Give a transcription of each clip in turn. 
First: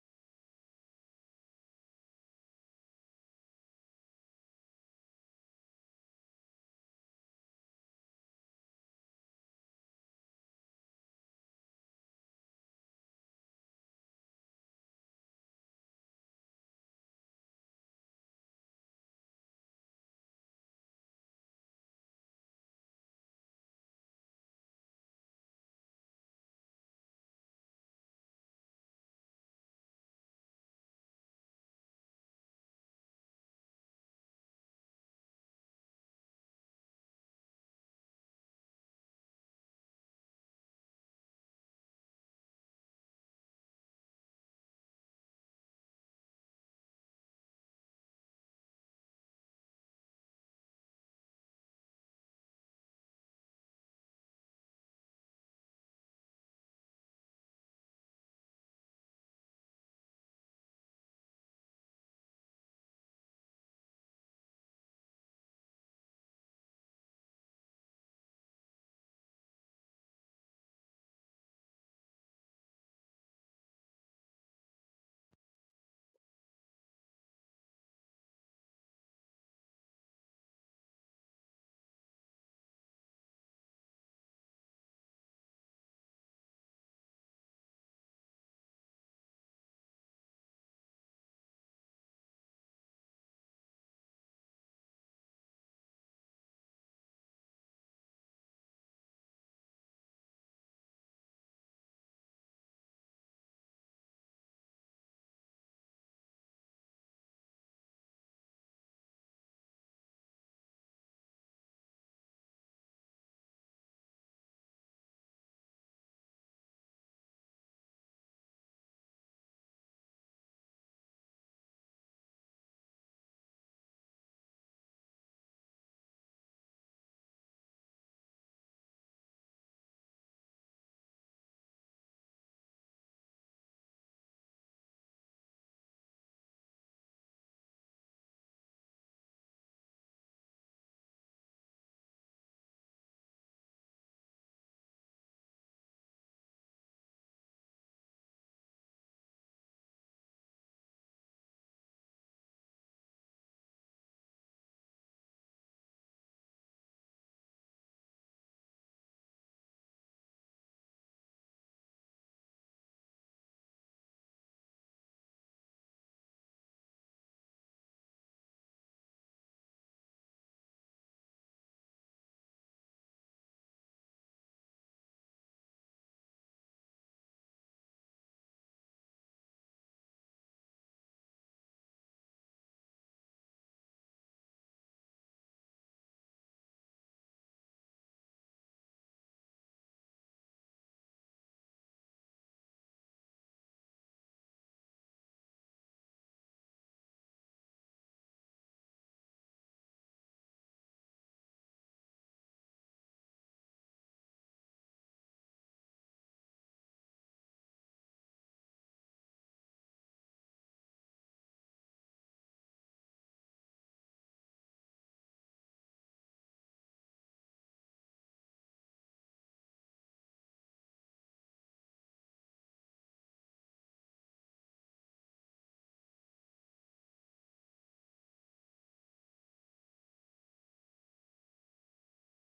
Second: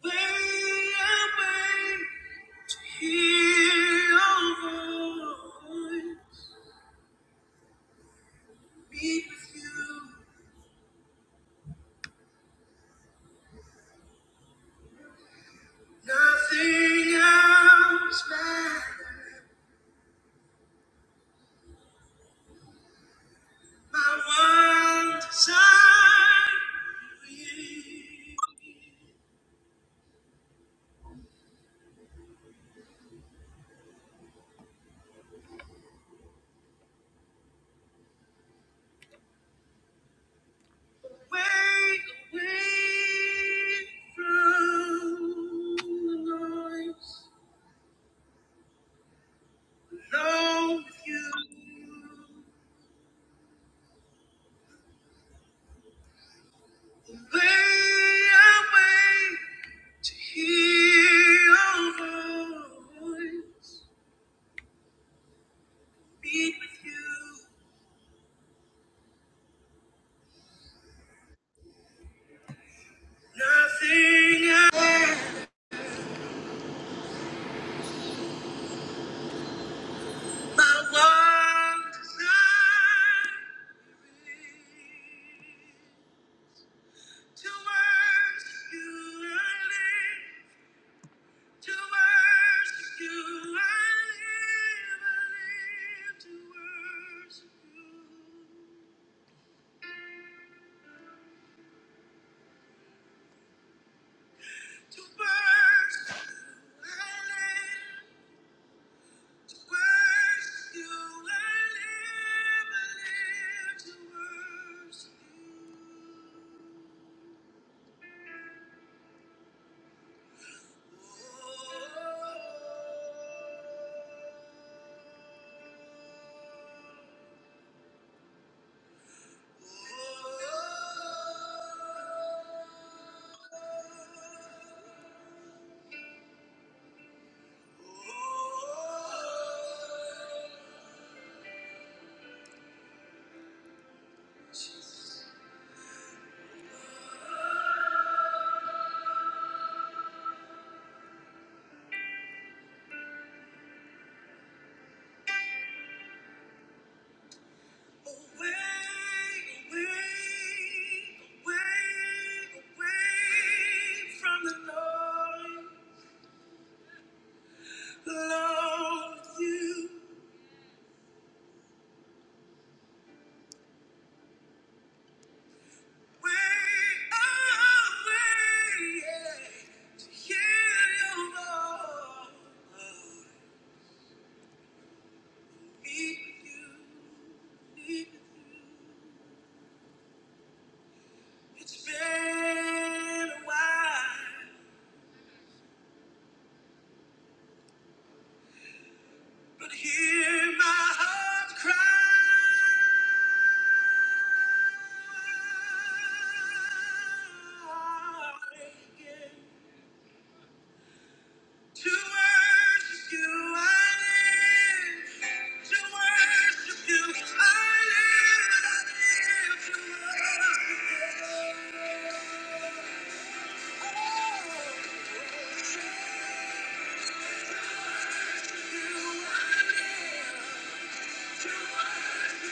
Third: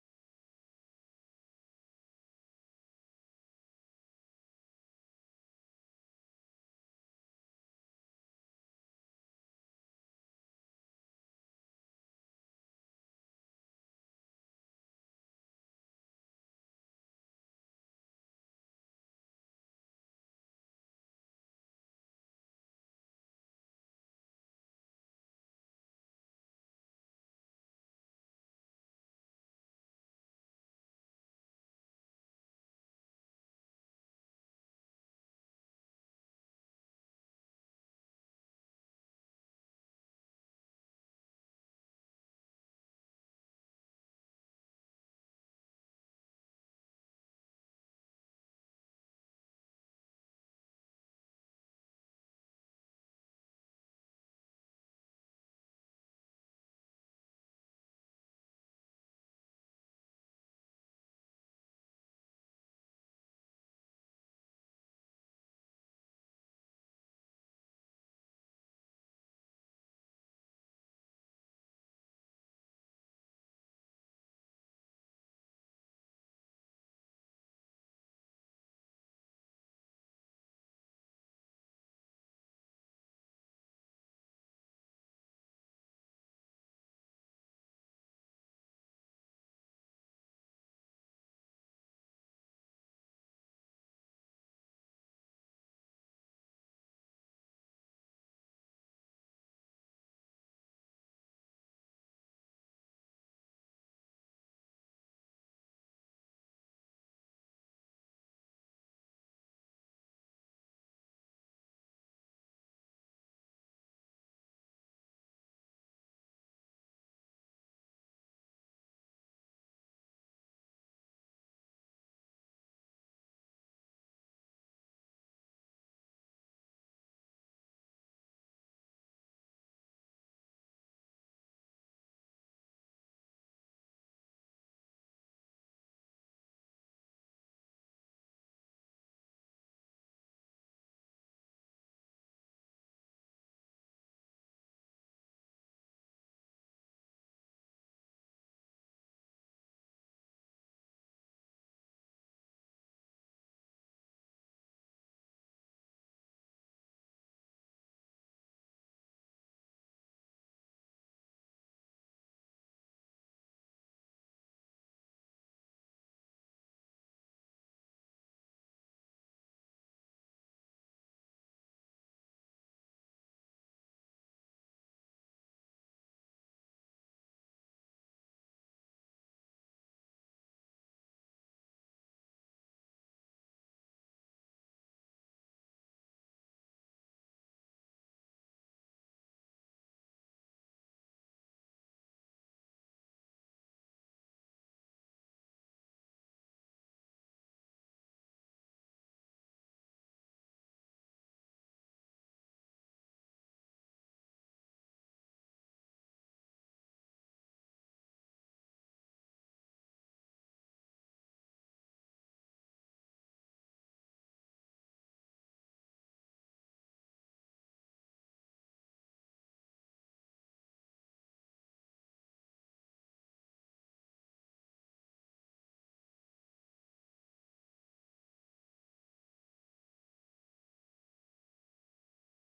When I to hear your voice, meet with you, nothing else matters. My one desire is wait away from the noise, alone with you. Way I wait to hear your voice. Meet with you. Nothing else. My one desire to worship you. I live. To worship you. I live. I live to worship you. To worship I live, to worship you I live, I live to worship you. oh, oh, oh, oh. Jesus. Away, away, away, away away, from the with with you, you, you. to hear your Lord. Meet with you, meet with you. It's been a while. But hear my heart cry again. To worship you, I live. To worship you, I live. To worship you. Oh, to worship you, I live. Thank you.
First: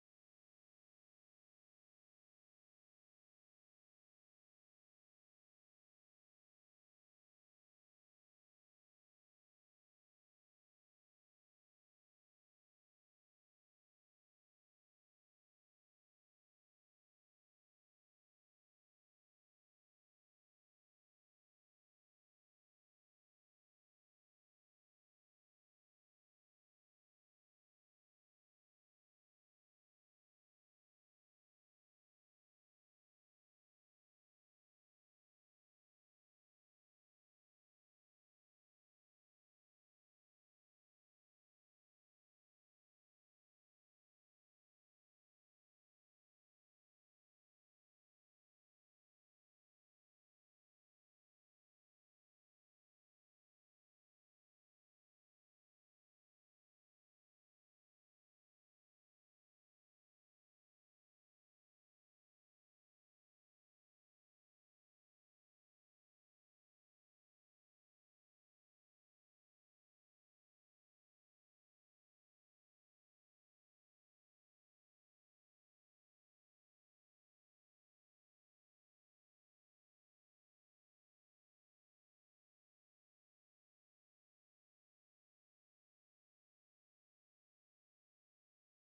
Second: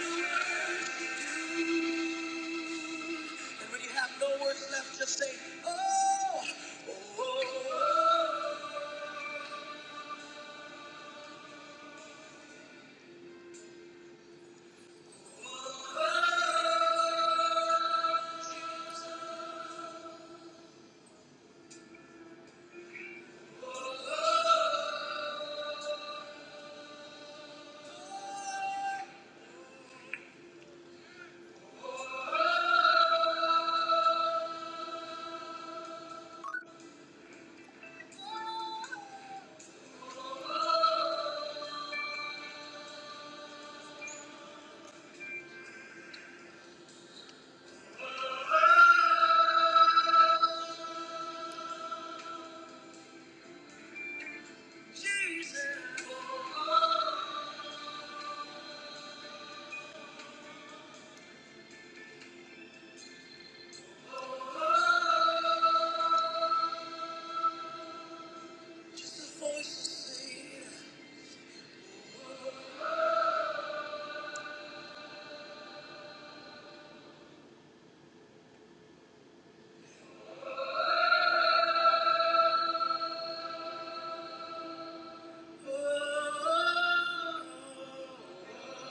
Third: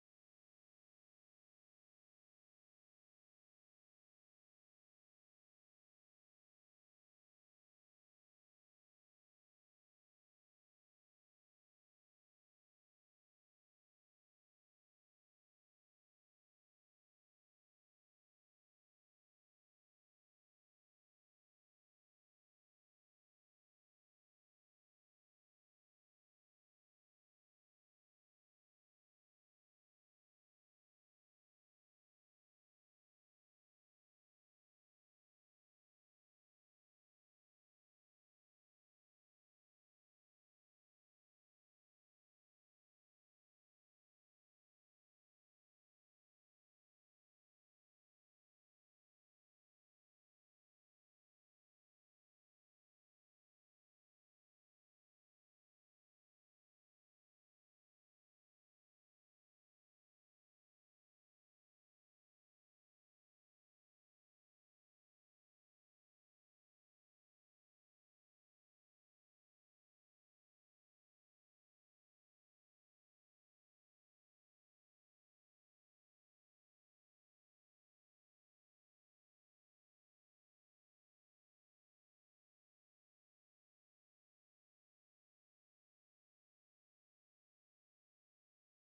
And when you have no words left, just say, Oh, oh, oh, oh Jesus. Just a voice saying, oh, oh, oh, oh.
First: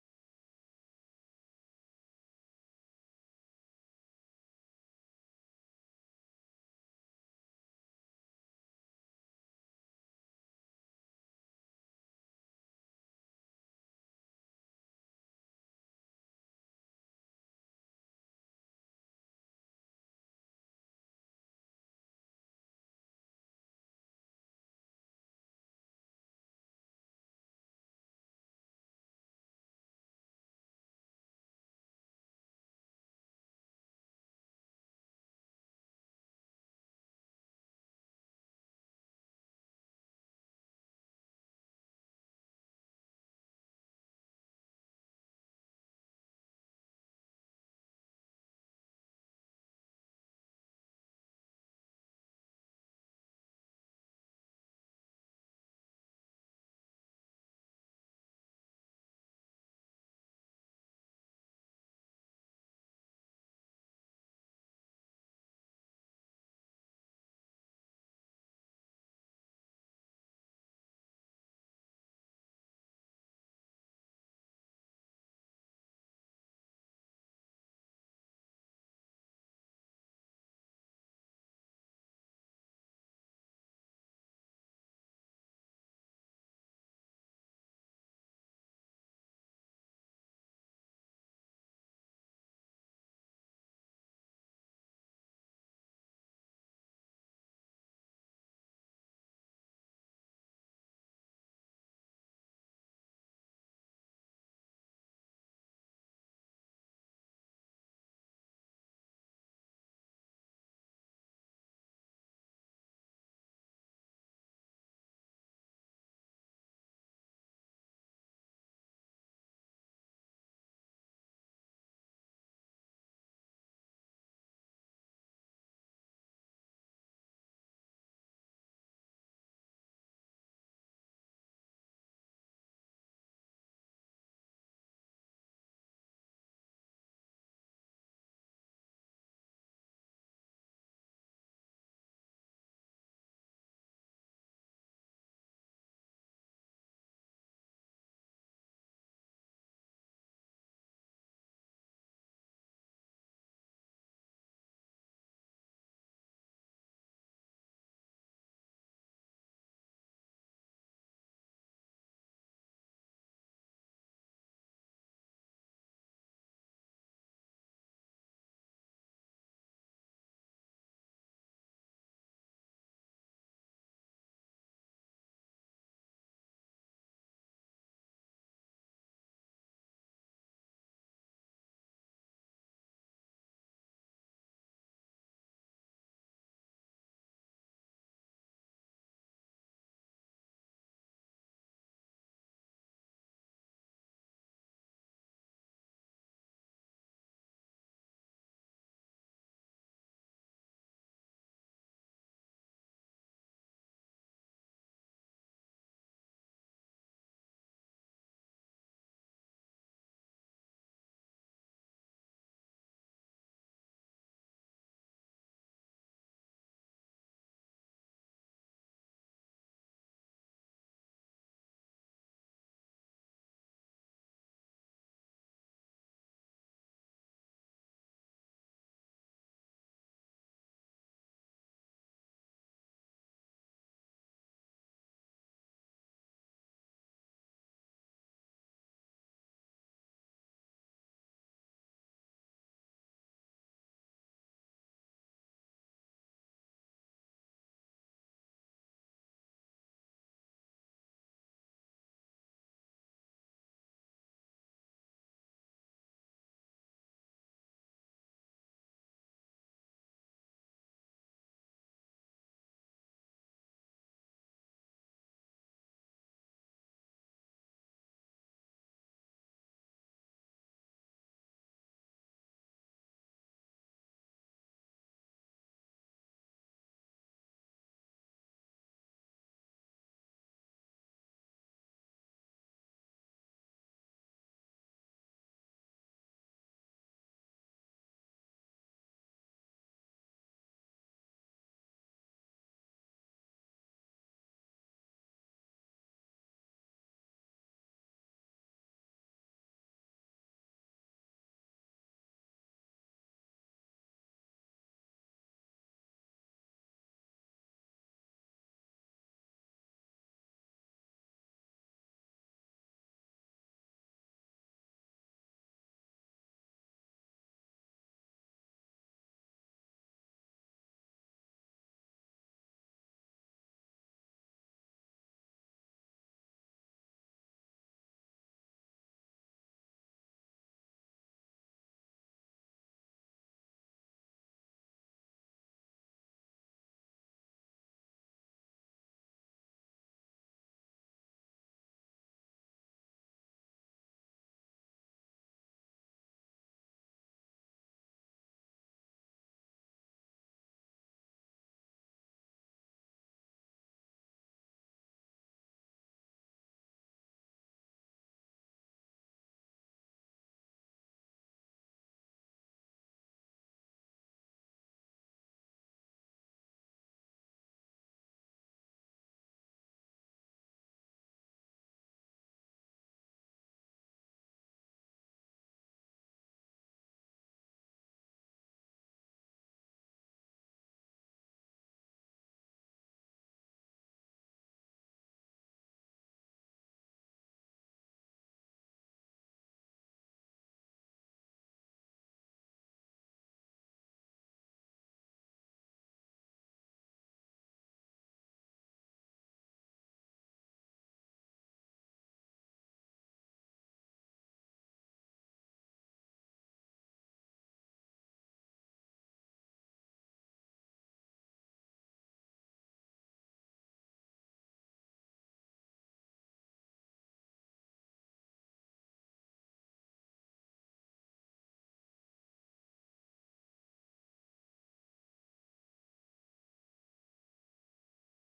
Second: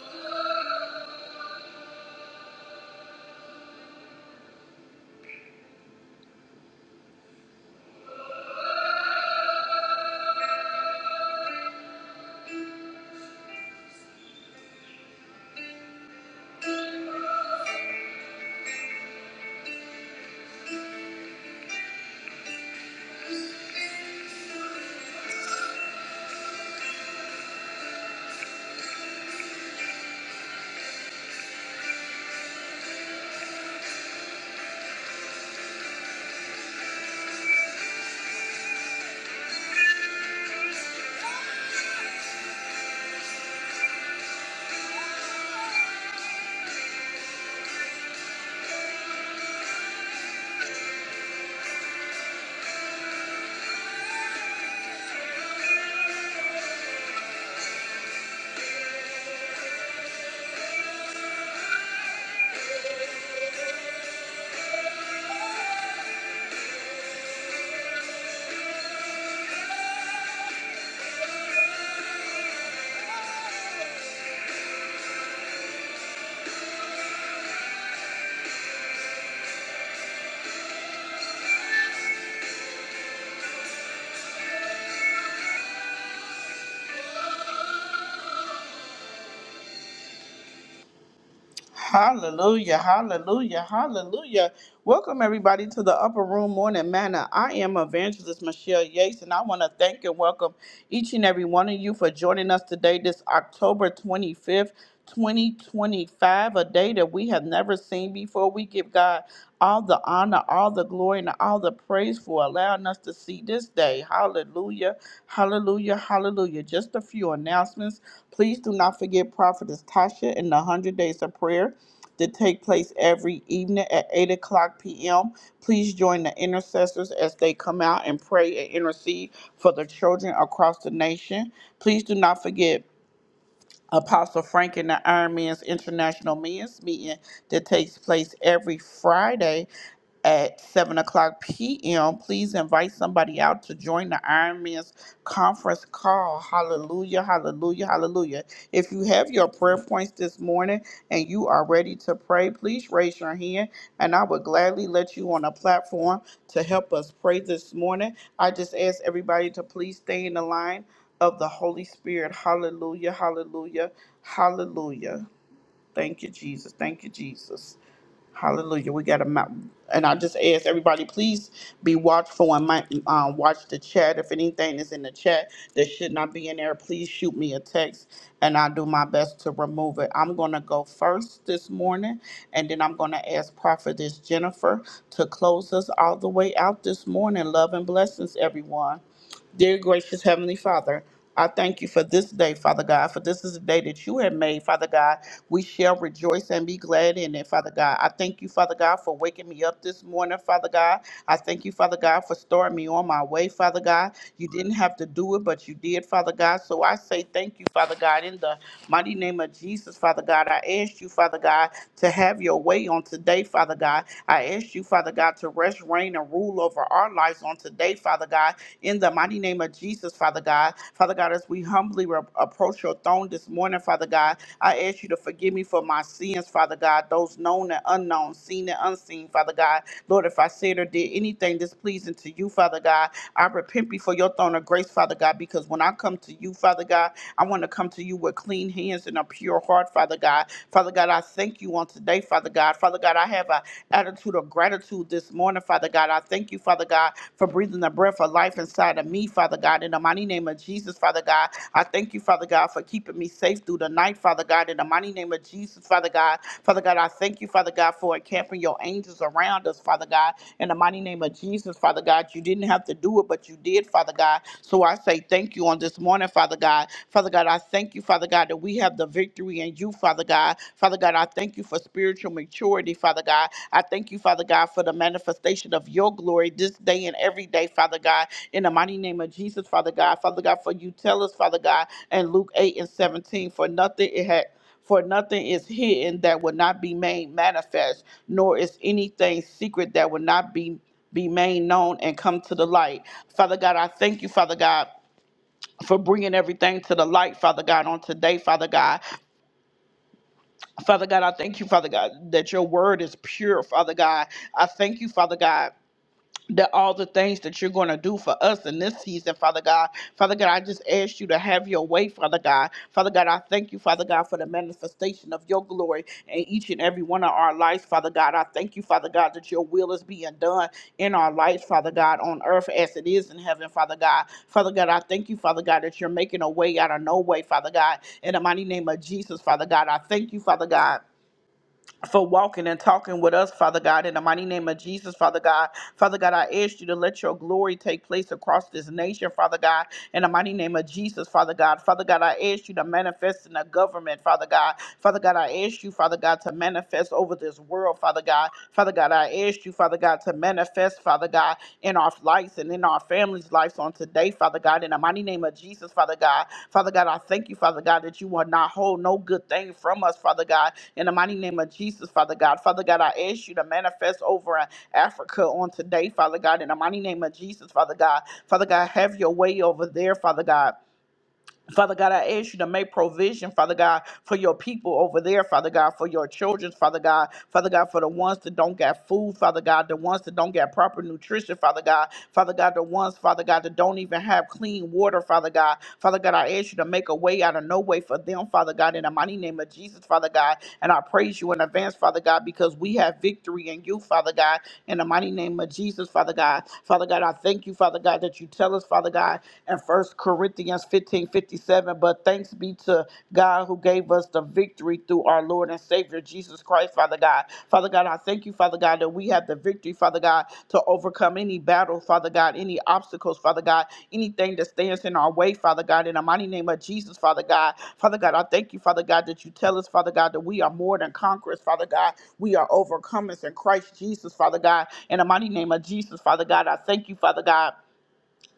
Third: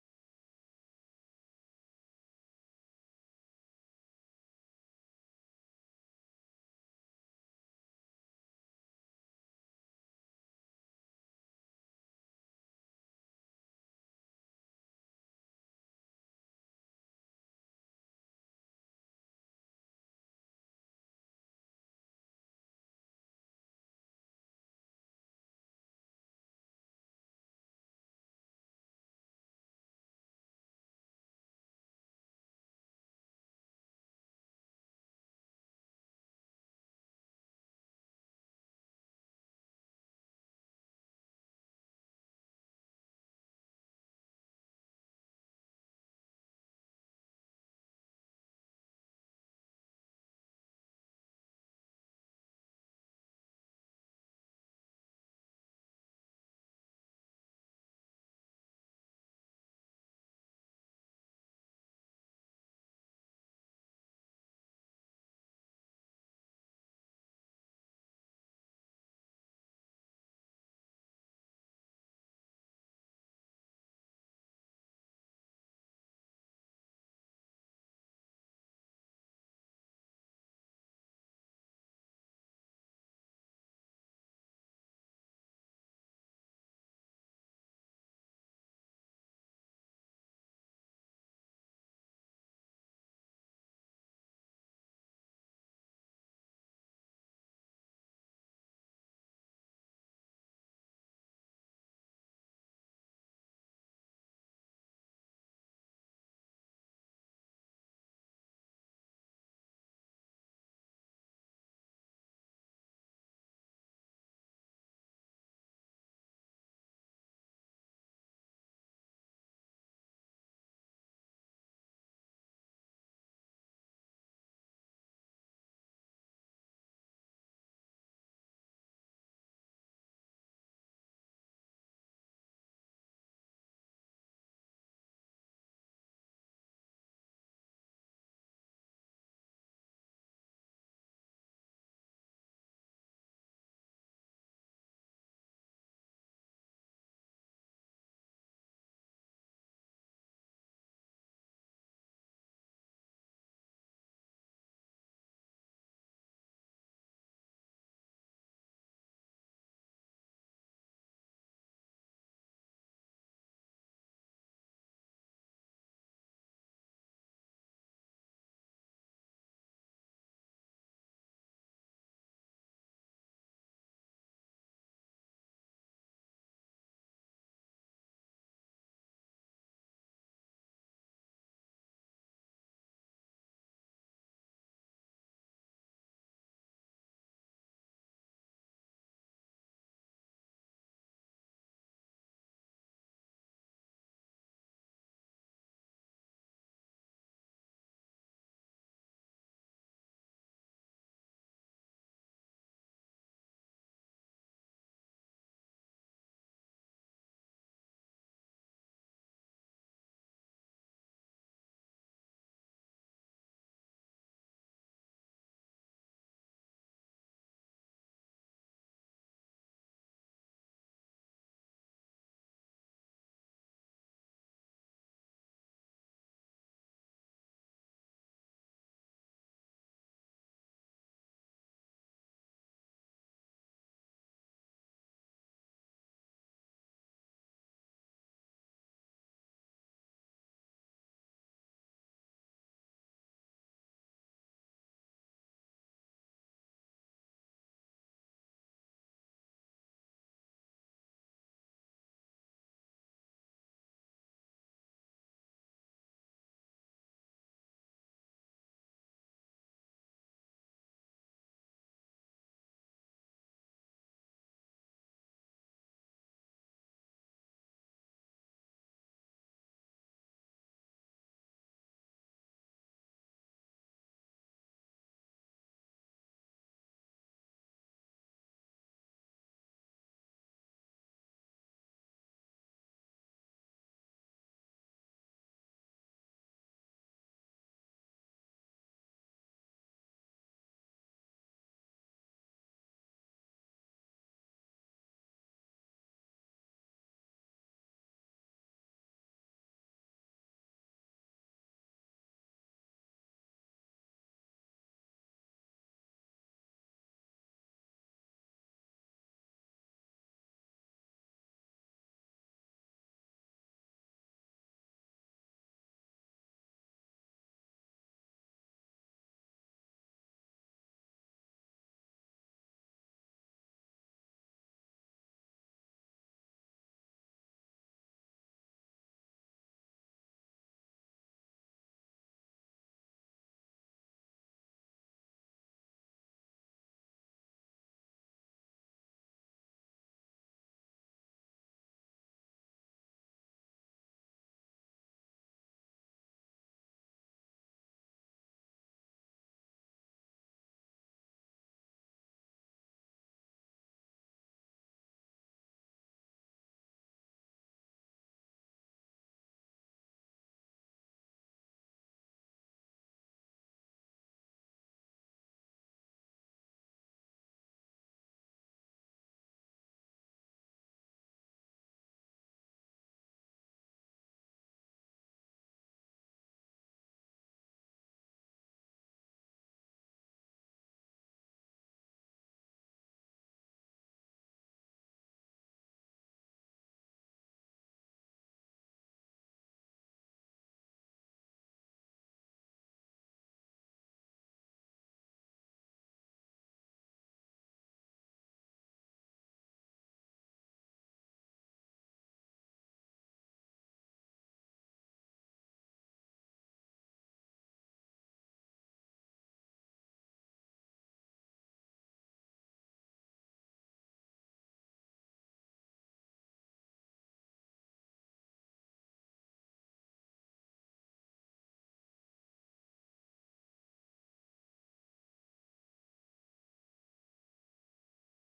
Hallelujah, hallelujah, hallelujah. Welcome, everybody, to the Upper Room Morning Manna. I am Evangelist Michelle Yates, and I want to thank and welcome each and every one of you for joining us today, this October 25th, 2025, a day day that we have never seen before. We give God all the honor, all the glory, and all the praise for allowing us to see this day. Hallelujah. Hallelujah. Hallelujah. Just a few announcements. Please do not forget Prophetess Tasha and the 100 Days of Prayer to take place every evening at 8 o'clock p.m. Please join the intercessors as they come out and pray and intercede for the children across the nation. Please do not forget Apostle Frank and the Iron Man's International Men's Meeting that takes place every Friday at 7 o'clock p.m. Please invite somebody out to join the Iron Man's conference call. Hallelujah, hallelujah, hallelujah. If you have your prayer points this morning and you are ready to pray, please raise your hand and I would gladly let you on a platform to help us pray this morning. I just ask everybody to please stay in the line of the Holy Spirit. Hallelujah, hallelujah, hallelujah. Thank you, Jesus. Thank you, Jesus. Hallelujah. We got a mountain. And I just ask everybody, please be watchful and might, um, watch the chat. If anything is in the chat that should not be in there, please shoot me a text and I'll do my best to remove it. I'm going to go first this morning and then I'm going to ask Prophetess Jennifer to close us all the way out this morning. Love and blessings, everyone. Dear gracious Heavenly Father, I thank you for this day, Father God, for this is the day that you have made, Father God. We shall rejoice and be glad in it, Father God. I thank you, Father God, for waking me up this morning, Father God. I thank you, Father God, for starting me on my way, Father God. You didn't have to do it, but you did, Father God. So I say thank you, Father God, in the mighty name of Jesus, Father God. I ask you, Father God, to have your way on today, Father God. I ask you, Father God, to rest, reign, and rule over our lives on today, Father God in the mighty name of Jesus, Father God. Father God, as we humbly re- approach your throne this morning, Father God, I ask you to forgive me for my sins, Father God, those known and unknown, seen and unseen, Father God. Lord, if I said or did anything displeasing to you, Father God, I repent before your throne of grace, Father God, because when I come to you, Father God, I want to come to you with clean hands and a pure heart, Father God. Father God, I thank you on today, Father God. Father God, I have an attitude of gratitude this morning, Father God. I thank you, Father God, for breathing the breath of life inside of me, Father God. In the mighty name of Jesus, Father God, I thank you, Father God, for keeping me safe through the night, Father God. In the mighty name of Jesus, Father God. Father God, I thank you, Father God, for encamping your angels around us, Father God. In the mighty name of Jesus, Father God, you didn't have to do it, but you did, Father God. So I say thank you on this morning morning, Father God. Father God, I thank you, Father God, that we have the victory in you, Father God. Father God, I thank you for spiritual maturity, Father God. I thank you, Father God, for the manifestation of your glory this day and every day, Father God. In the mighty name of Jesus, Father God. Father God, for you tell us, Father God, in Luke 8 and 17, for nothing it had. For nothing is hidden that will not be made manifest, nor is anything secret that will not be, be made known and come to the light. Father God, I thank you, Father God for bringing everything to the light, Father God, on today, Father God. Father God, I thank you, Father God, that your word is pure, Father God. I thank you, Father God that all the things that you're going to do for us in this season, Father God. Father God, I just ask you to have your way, Father God. Father God, I thank you, Father God, for the manifestation of your glory in each and every one of our lives, Father God. I thank you, Father God, that your will is being done in our lives, Father God, on earth as it is in heaven, Father God. Father God, I thank you, Father God, that you're making a way out of no way, Father God. In the mighty name of Jesus, Father God, I thank you, Father God for walking and talking with us, Father God, in the mighty name of Jesus, Father God. Father God, I ask you to let your glory take place across this nation, Father God, in the mighty name of Jesus, Father God. Father God, I ask you to manifest in the government, Father God. Father God, I ask you, Father God, to manifest over this world, Father God. Father God, I ask you, Father God, to manifest, Father God. God, in our lives and in our families' lives on today, Father God, in the mighty name of Jesus, Father God. Father God, I thank you, Father God, that you will not hold no good thing from us, Father God, in the mighty name of Jesus, Father God. Father God, I ask you to manifest over in Africa on today, Father God, in the mighty name of Jesus, Father God. Father God, have your way over there, Father God. Father God, I ask you to make provision, Father God, for your people over there, Father God, for your children, Father God, Father God, for the ones that don't get food, Father God, the ones that don't get proper nutrition, Father God, Father God, the ones, Father God, that don't even have clean water, Father God, Father God, I ask you to make a way out of no way for them, Father God, in the mighty name of Jesus, Father God, and I praise you in advance, Father God, because we have victory in you, Father God, in the mighty name of Jesus, Father God, Father God, I thank you, Father God, that you tell us, Father God in 1 Corinthians 15 57. But thanks be to God who gave us the victory through our Lord and Savior Jesus Christ, Father God. Father God, I thank you, Father God, that we have the victory, Father God, to overcome any battle, Father God, any obstacles, Father God, anything that stands in our way, Father God, in the mighty name of Jesus, Father God. Father God, I thank you, Father God, that you tell us, Father God, that we are more than conquerors, Father God. We are overcomers in Christ Jesus, Father God. In the mighty name of Jesus, Father God, I thank you, Father God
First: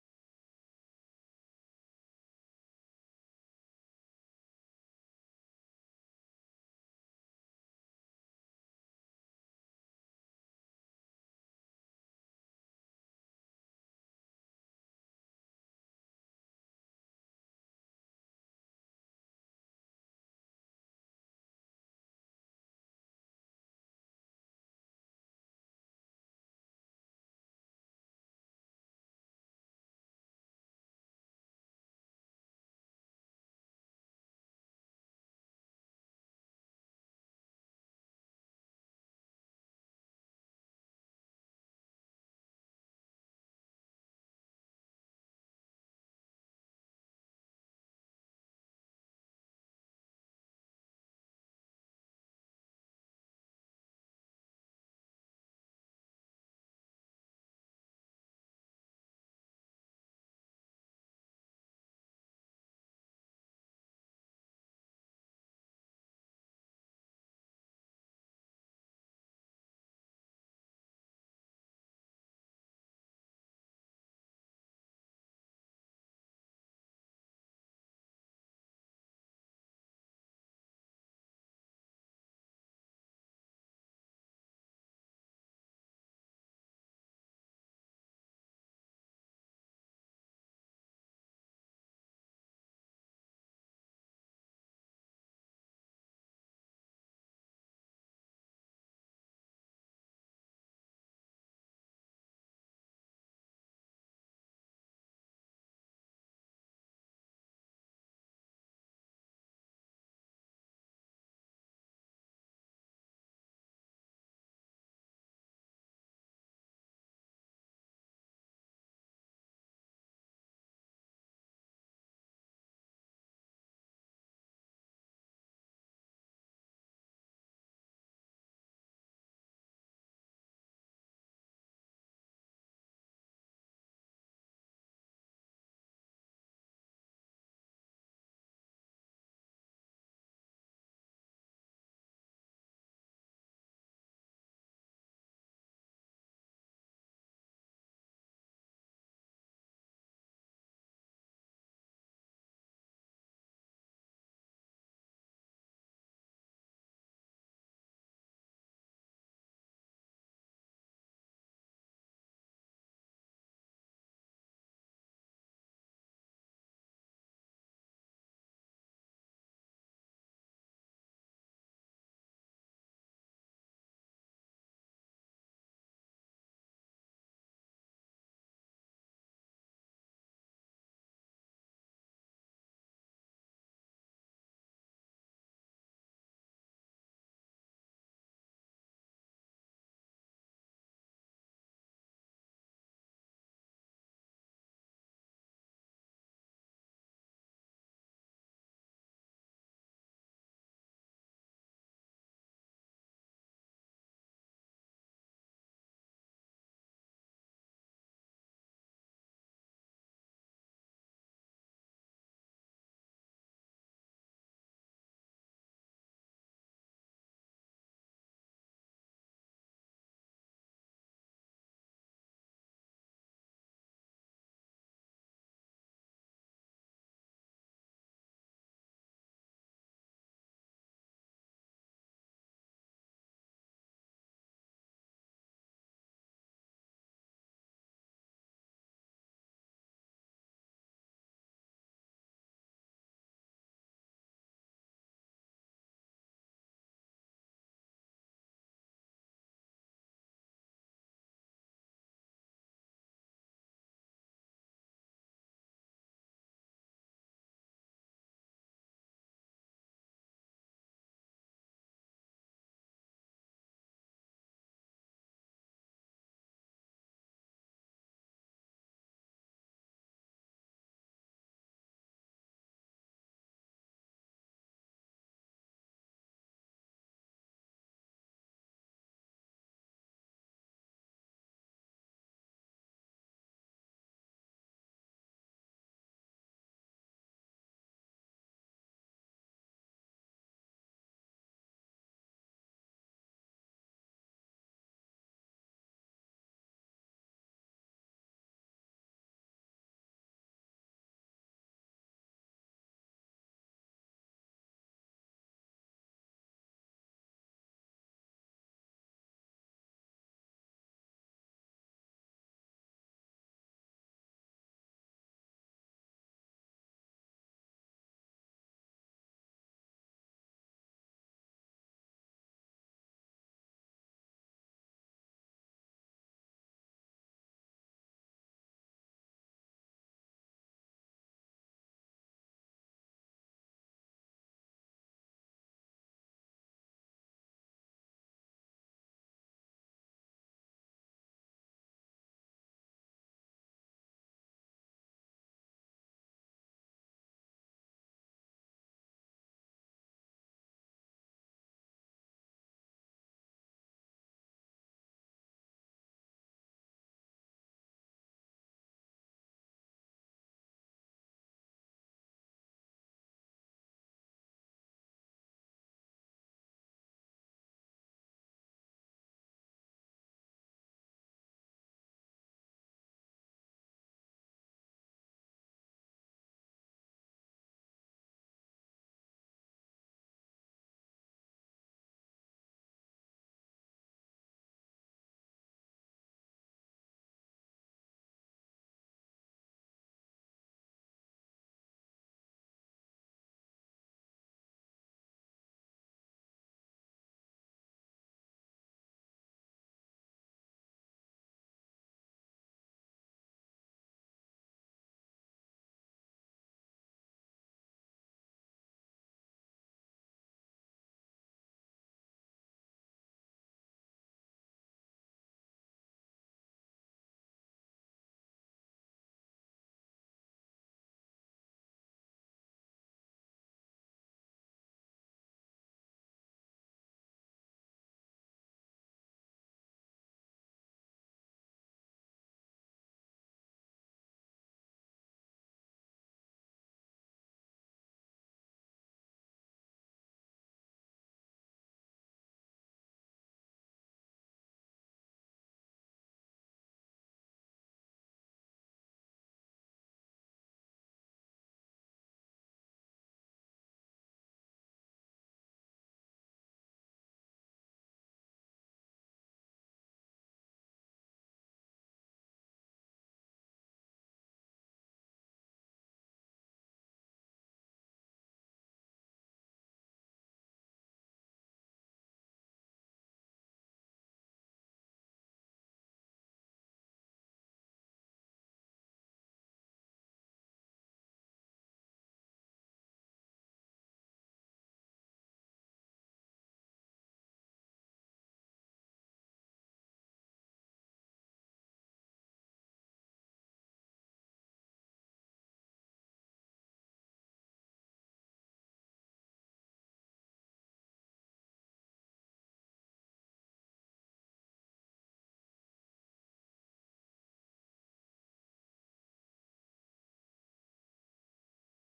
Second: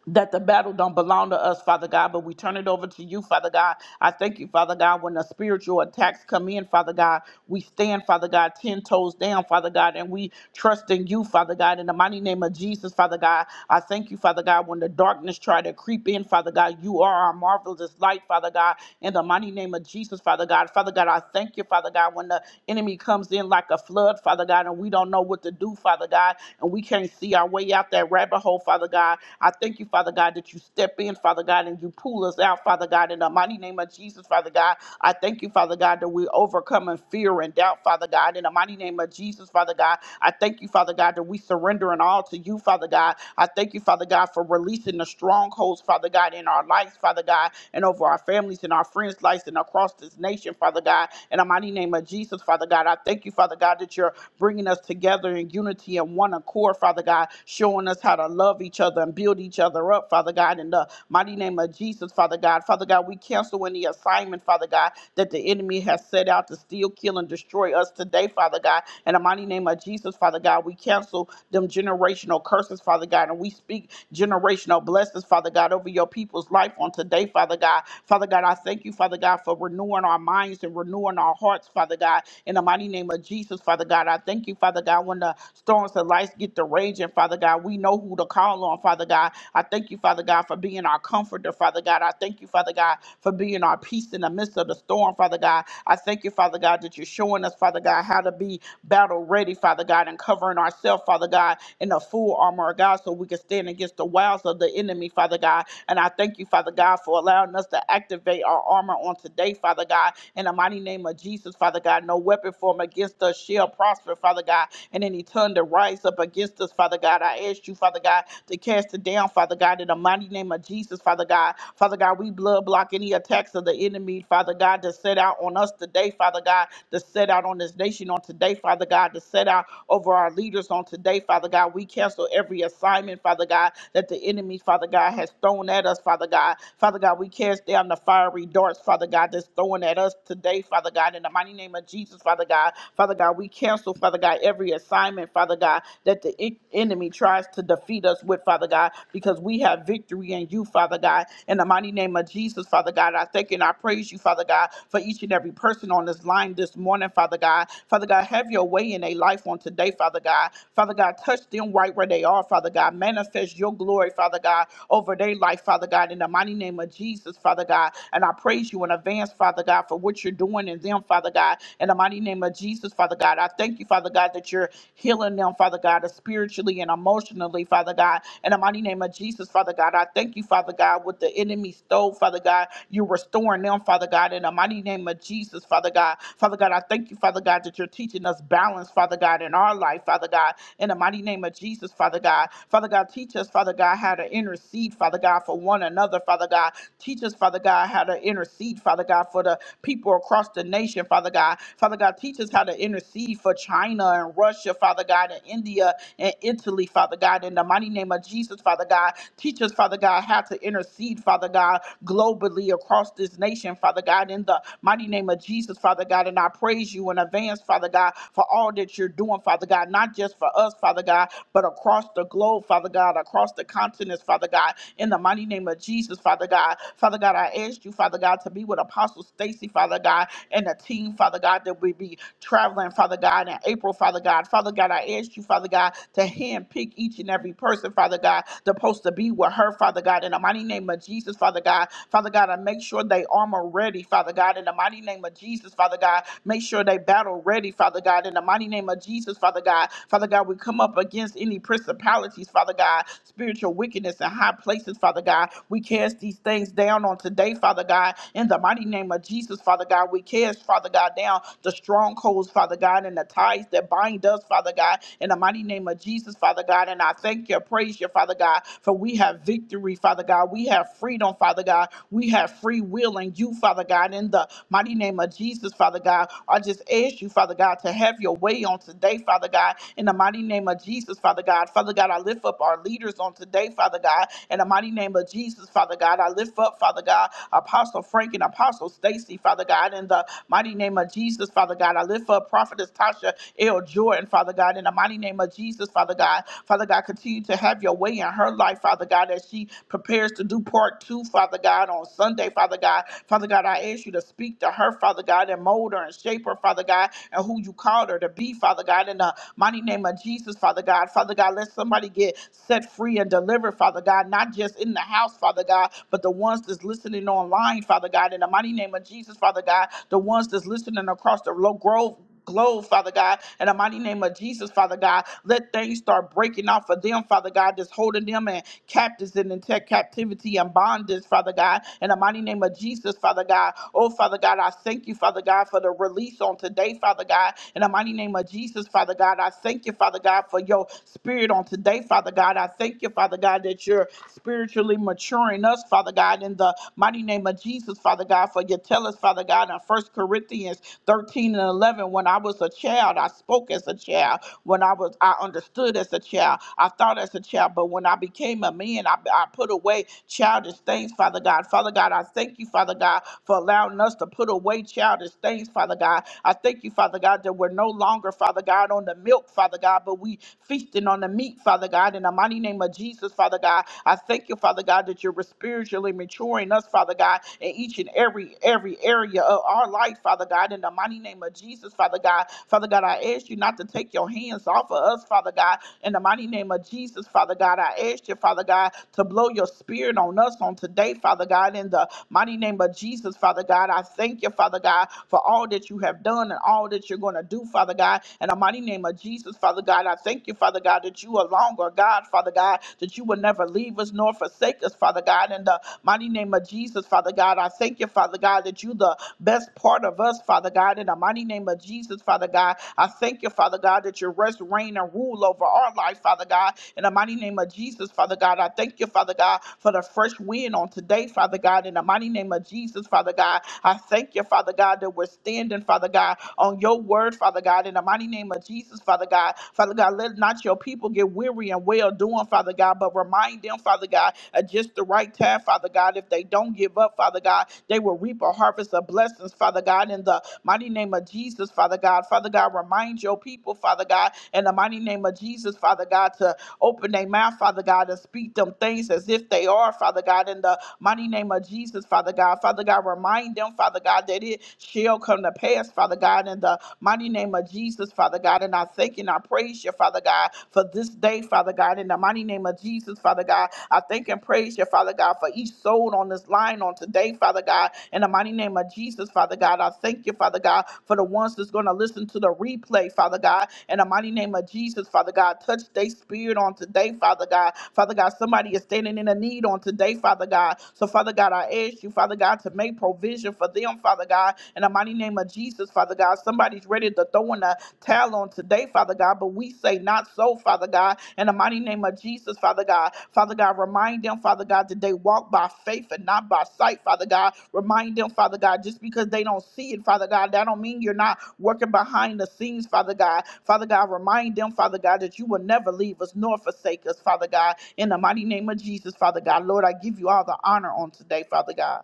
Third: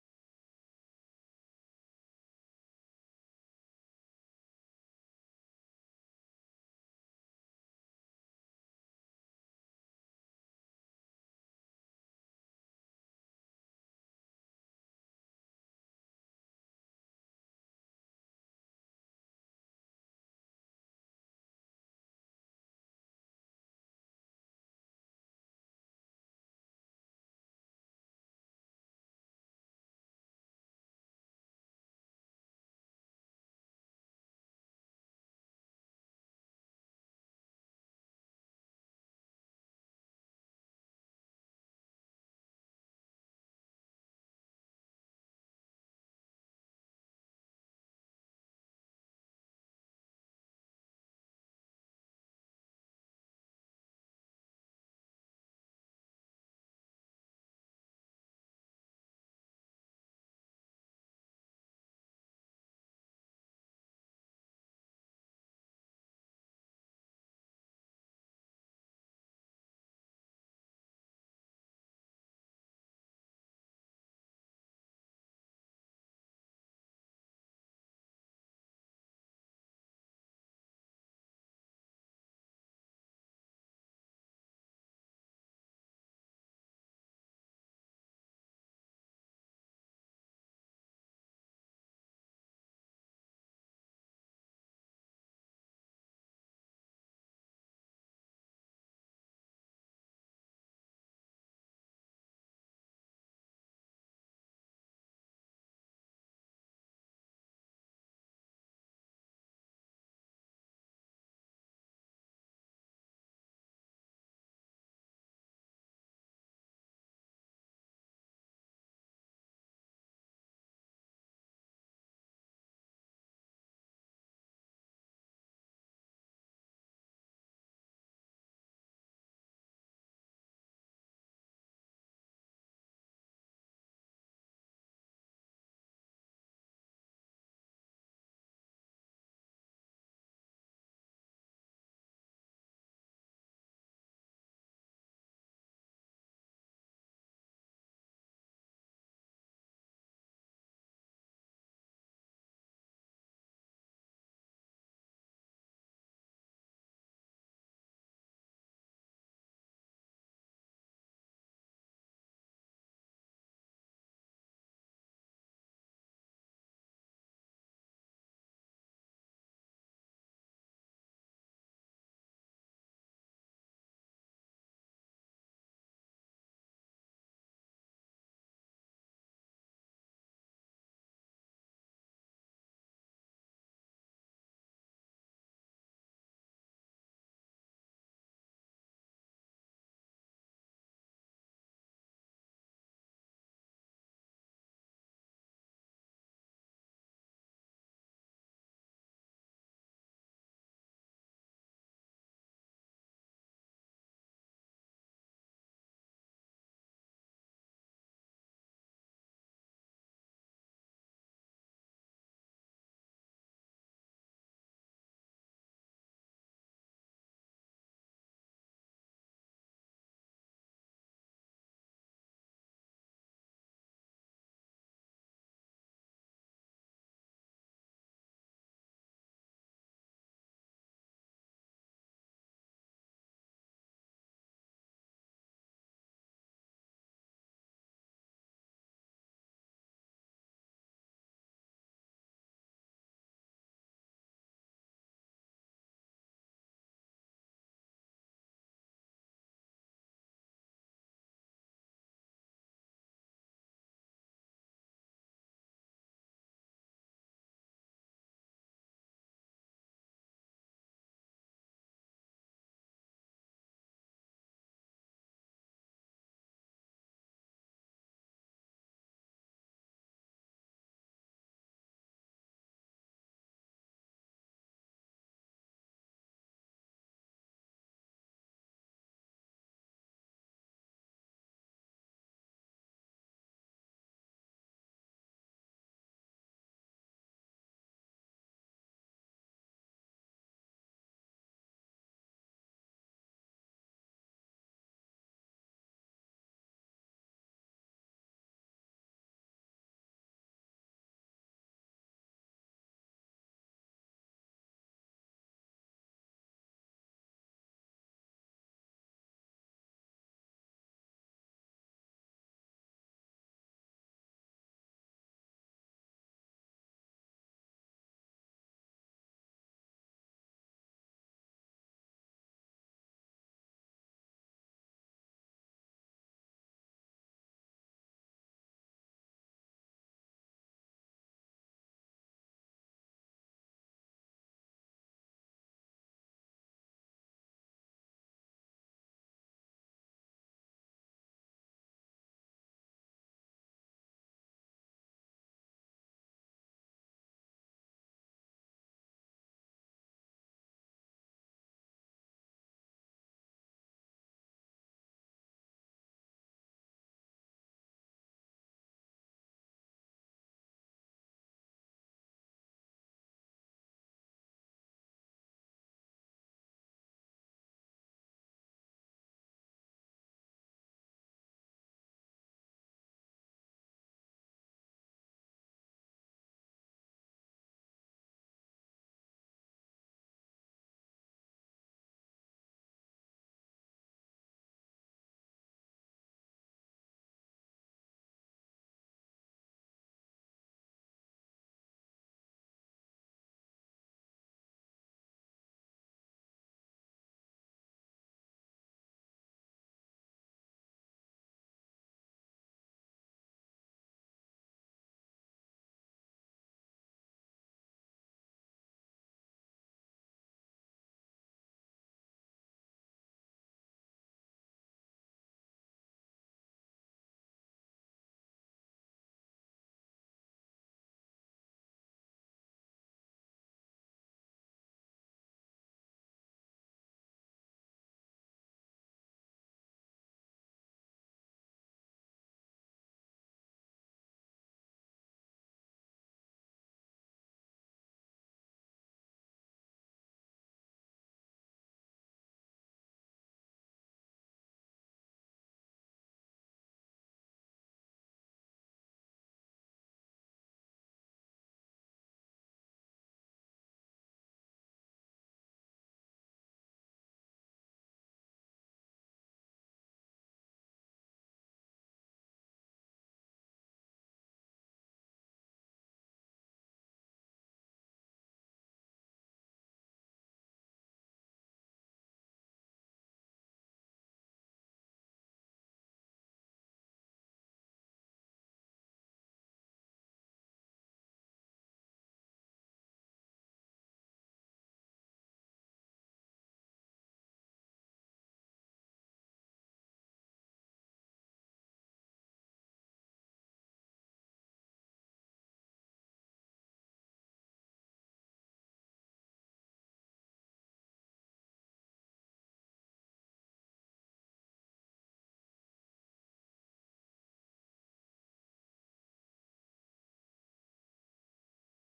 that the battle don't belong to us, Father God, but we turn it over to you, Father God. I thank you, Father God, when the spiritual attacks come in, Father God, we stand, Father God, ten toes down, Father God, and we trust in you, Father God, in the mighty name of Jesus, Father God. I thank you, Father God, when the darkness try to creep in, Father God, you are our marvelous light, Father God, in the mighty name of Jesus, Father God. Father God, I thank you, Father God, when the enemy comes in like a flood, Father God, and we don't know what to do, Father God and we can't see our way out that rabbit hole, Father God. I thank you, Father God, that you step in, Father God, and you pull us out, Father God, in the mighty name of Jesus, Father God. I thank you, Father God, that we overcome in fear and doubt, Father God, in the mighty name of Jesus, Father God. I thank you, Father God, that we surrender and all to you, Father God. I thank you, Father God, for releasing the strongholds, Father God, in our lives, Father God, and over our families and our friends' lives and across this nation, Father God. In the mighty name of Jesus, Father God. God. I thank you, Father God, that you're bringing us together in unity and one accord, Father God, showing us how to love each other and build each other up, Father God, in the mighty name of Jesus, Father God. Father God, we cancel any assignment, Father God, that the enemy has set out to steal, kill, and destroy us today, Father God. In the mighty name of Jesus, Father God, we cancel them generational curses, Father God, and we speak generational blessings, Father God, over your people's life on today, Father God. Father God, I thank you, Father God. God, for renewing our minds and renewing our hearts, Father God. In the mighty name of Jesus, Father God, I thank you, Father God, when the storms of life get to raging, Father God, we know who to call on, Father God. I thank you, Father God, for being our comforter, Father God. I thank you, Father God, for being our peace in the midst of the storm, Father God. I thank you, Father God, that you're showing us, Father God, how to be battle ready, Father God, and covering ourselves, Father God, in the full armor of God so we can stand against the wiles of the enemy, Father God. And I thank you, Father God, for allowing us to activate our armor on today, Father God. In the mighty name of Jesus, Father God, no weapon formed against us shall prosper, Father God. And any tongue that rise up against us, Father God, I ask you, Father God, to cast it down, Father God, in the mighty name of Jesus, Father God. Father God, we blood block any attacks of the enemy, Father God, to set out on us today, Father God, to set out on this nation on today, Father God, to set out over our leaders on today, Father God. We cancel every assignment, Father. Father God, that the enemy, Father God, has thrown at us, Father God. Father God, we cast down the fiery darts, Father God, that's thrown at us today, Father God, in the mighty name of Jesus, Father God. Father God, we cancel, Father God, every assignment, Father God, that the en- enemy tries to defeat us with, Father God, because we have victory in you, Father God. In the mighty name of Jesus, Father God, I thank and I praise you, Father God, for each and every person on this line this morning, Father God. Father God, have your way in their life on today, Father God. Father God, God. Touch them right where they are, Father God. Manifest your glory, Father God, over their life, Father God, in the mighty name of Jesus, Father God. And I praise you in advance, Father God, for what you're doing in them, Father God, in the mighty name of Jesus, Father God. I thank you, Father God, that you're healing them, Father God, spiritually and emotionally, Father God, in the mighty name of Jesus, Father God. I thank you, Father God, what the enemy stole, Father God. You're restoring them, Father God, in the mighty name of Jesus, Father God. Father God, I thank you, Father God, that you're teaching us balance balance, Father God, in our life, Father God, in the mighty name of Jesus, Father God. Father God, teach us, Father God, how to intercede, Father God, for one another, Father God. Teach us, Father God, how to intercede, Father God, for the people across the nation, Father God. Father God, teach us how to intercede for China and Russia, Father God, and India and Italy, Father God, in the mighty name of Jesus, Father God. Teach us, Father God, how to intercede, Father God, globally across this nation, Father God, in the mighty name of Jesus, Father God. in God. And I praise you in advance, Father God, for all that you're doing, Father God, not just for us, Father God, but across the globe, Father God, across the continents, Father God, in the mighty name of Jesus, Father God. Father God, I ask you, Father God, to be with Apostle Stacy, Father God, and the team, Father God, that we be traveling, Father God, in April, Father God. Father God, I ask you, Father God, to handpick each and every person, Father God, that's supposed to be with her, Father God, in the mighty name of Jesus, Father God. Father God, I make sure they armor ready, ready, Father God, in the mighty name of Jesus, Father God. Make sure they battle ready, Father God, in the mighty name of Jesus, Father God. Father God, we come up against any principalities, Father God, spiritual wickedness in high places, Father God. We cast these things down on today, Father God, in the mighty name of Jesus, Father God. We cast, Father God, down the strongholds, Father God, and the ties that bind us, Father God, in the mighty name of Jesus, Father God. And I thank you, praise you, Father God, for we have victory, Father God. We have freedom, Father. Father God. We have free will in you, Father God, in the mighty name of Jesus, Father God. I just ask you, Father God, to have your way on today, Father God, in the mighty name of Jesus, Father God. Father God, I lift up our leaders on today, Father God, in the mighty name of Jesus, Father God. I lift up, Father God, Apostle Frank and Apostle Stacy, Father God, in the mighty name of Jesus, Father God. I lift up Prophetess Tasha L. Jordan, Father God, in the mighty name of Jesus, Father God. Father God, continue to have your way in her life, Father God. God, as she prepares to do part two, Father God, on Sunday, Father God. Father God, I ask you to speak to her, Father God, and mold her and shape her, Father God, and who you called her to be, Father God, in the mighty name of Jesus, Father God. Father God, let somebody get set free and delivered, Father God, not just in the house, Father God, but the ones that's listening online, Father God, in the mighty name of Jesus, Father God, the ones that's listening across the low grove globe, Father God, in the mighty name of Jesus, Father God. Let things start breaking off for them, Father God, that's holding them in captives and in te- captivity and bondage, Father God, in the mighty name of Jesus, Father God. Oh, Father God, I thank you, Father God, for the release on today, Father God, in the mighty name of name of Jesus, Father God. I thank you, Father God, for your spirit on today, Father God. I thank you, Father God, that you're spiritually maturing us, Father God, in the mighty name of Jesus, Father God, for you tell us, Father God, in First Corinthians 13 and 11, when I was a child, I spoke as a child when I was I understood as a child. I thought as a child, but when I became a man, I, I put away childish things, Father God. Father God, I thank you, Father God, for allowing us to put away childish things, Father God. I thank you, Father God, that we're no longer, Father God, on the milk, Father God, but we feasting on the meat, Father God, in the mighty name of Jesus, Father God. I thank you, Father God, that you're spiritually maturing us, Father God, in each and every every area of our life, Father God, in the mighty name of Jesus, Father God. Father God, I ask you not to take your hands off of us, Father God, in the mighty name of Jesus, Father God. I ask you, Father God, to blow your spirit on us on today, Father God, in the mighty name of Jesus, Father God. I thank you, Father God, for all that you have done and all that you're going to do, Father God, in the mighty name of Jesus, Father God. I thank you you, Father God, that you are longer, God, Father God, that you will never leave us nor forsake us, Father God. In the mighty name of Jesus, Father God, I thank you, Father God, that you the best part of us, Father God. In the mighty name of Jesus, Father God, I thank you, Father God, that you rest, reign, and rule over our life, Father God. In the mighty name of Jesus, Father God, I thank you, Father God, for the fresh wind on today, Father God. In the mighty name of Jesus, Father God. God. I thank you, Father God, that we're standing, Father God, on your word, Father God, in the mighty name of Jesus, Father God. Father God, let not your people get weary and well doing, Father God, but remind them, Father God, at just the right time, Father God, if they don't give up, Father God, they will reap a harvest of blessings, Father God, in the mighty name of Jesus, Father God. Father God, remind your people, Father God, in the mighty name of Jesus, Father God, to Open their mouth, Father God, and speak them things as if they are, Father God, in the mighty name of Jesus, Father God. Father God, remind them, Father God, that it shall come to pass, Father God, in the mighty name of Jesus, Father God. And I thank you and I praise you, Father God, for this day, Father God. In the mighty name of Jesus, Father God, I thank and praise you, Father God, for each soul on this line on today, Father God. In the mighty name of Jesus, Father God, I thank you, Father God, for the ones that's going to listen to the replay, Father God. In the mighty name of Jesus, Father God, touch their spirit on today, Father God. Father God, somebody is standing in a need on today, Father God. So, Father God, I ask you, Father God, to make provision for them, Father God God, in the mighty name of Jesus, Father God. Somebody's ready to throw in a towel on today, Father God, but we say not so, Father God, in the mighty name of Jesus, Father God. Father God, remind them, Father God, that they walk by faith and not by sight, Father God. Remind them, Father God, just because they don't see it, Father God, that don't mean you're not working behind the scenes, Father God. Father God, remind them, Father God, that you will never leave us nor forsake us, Father God, in the mighty name of Jesus, Father God. Lord, I give you all the honor on today, Father God.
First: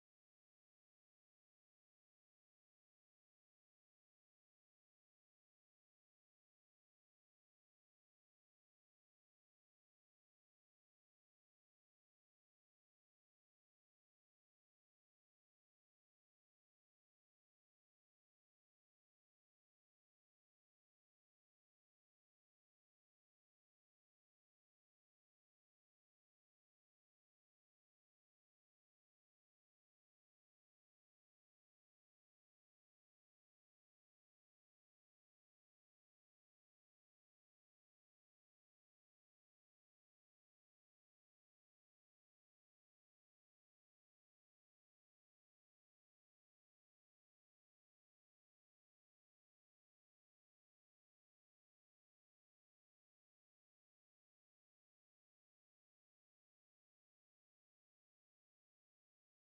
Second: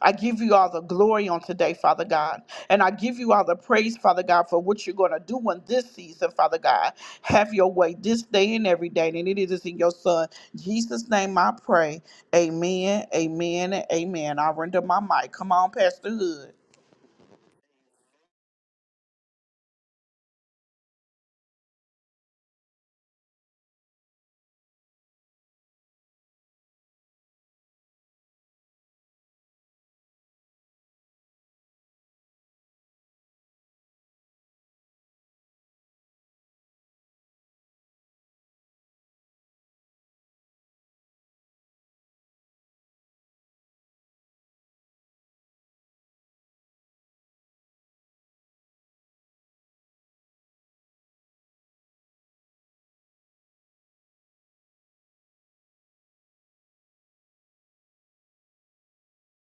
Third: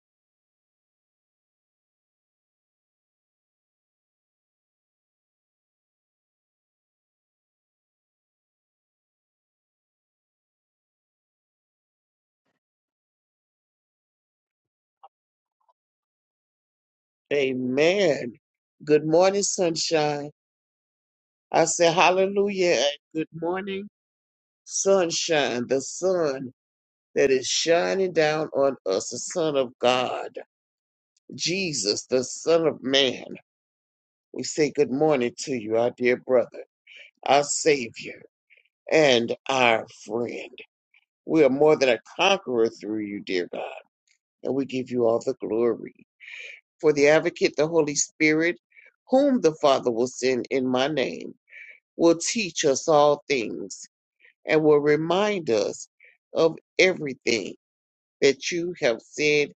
I give you all the glory on today, Father God. And I give you all the praise, Father God, for what you're going to do in this season, Father God. Have your way this day and every day. And it is in your Son, Jesus' name, I pray. Amen, amen, and amen. I render my mic. Come on, Pastor Hood. Amen. Good morning, sunshine. I say hallelujah and good morning, sunshine, the sun that is shining down on us, the Son of God, Jesus, the Son of Man. We say good morning to you, our dear brother, our Savior, and our friend. We are more than a conqueror through you, dear God, and we give you all the glory. For the advocate, the Holy Spirit, whom the Father will send in my name will teach us all things and will remind us of everything that you have said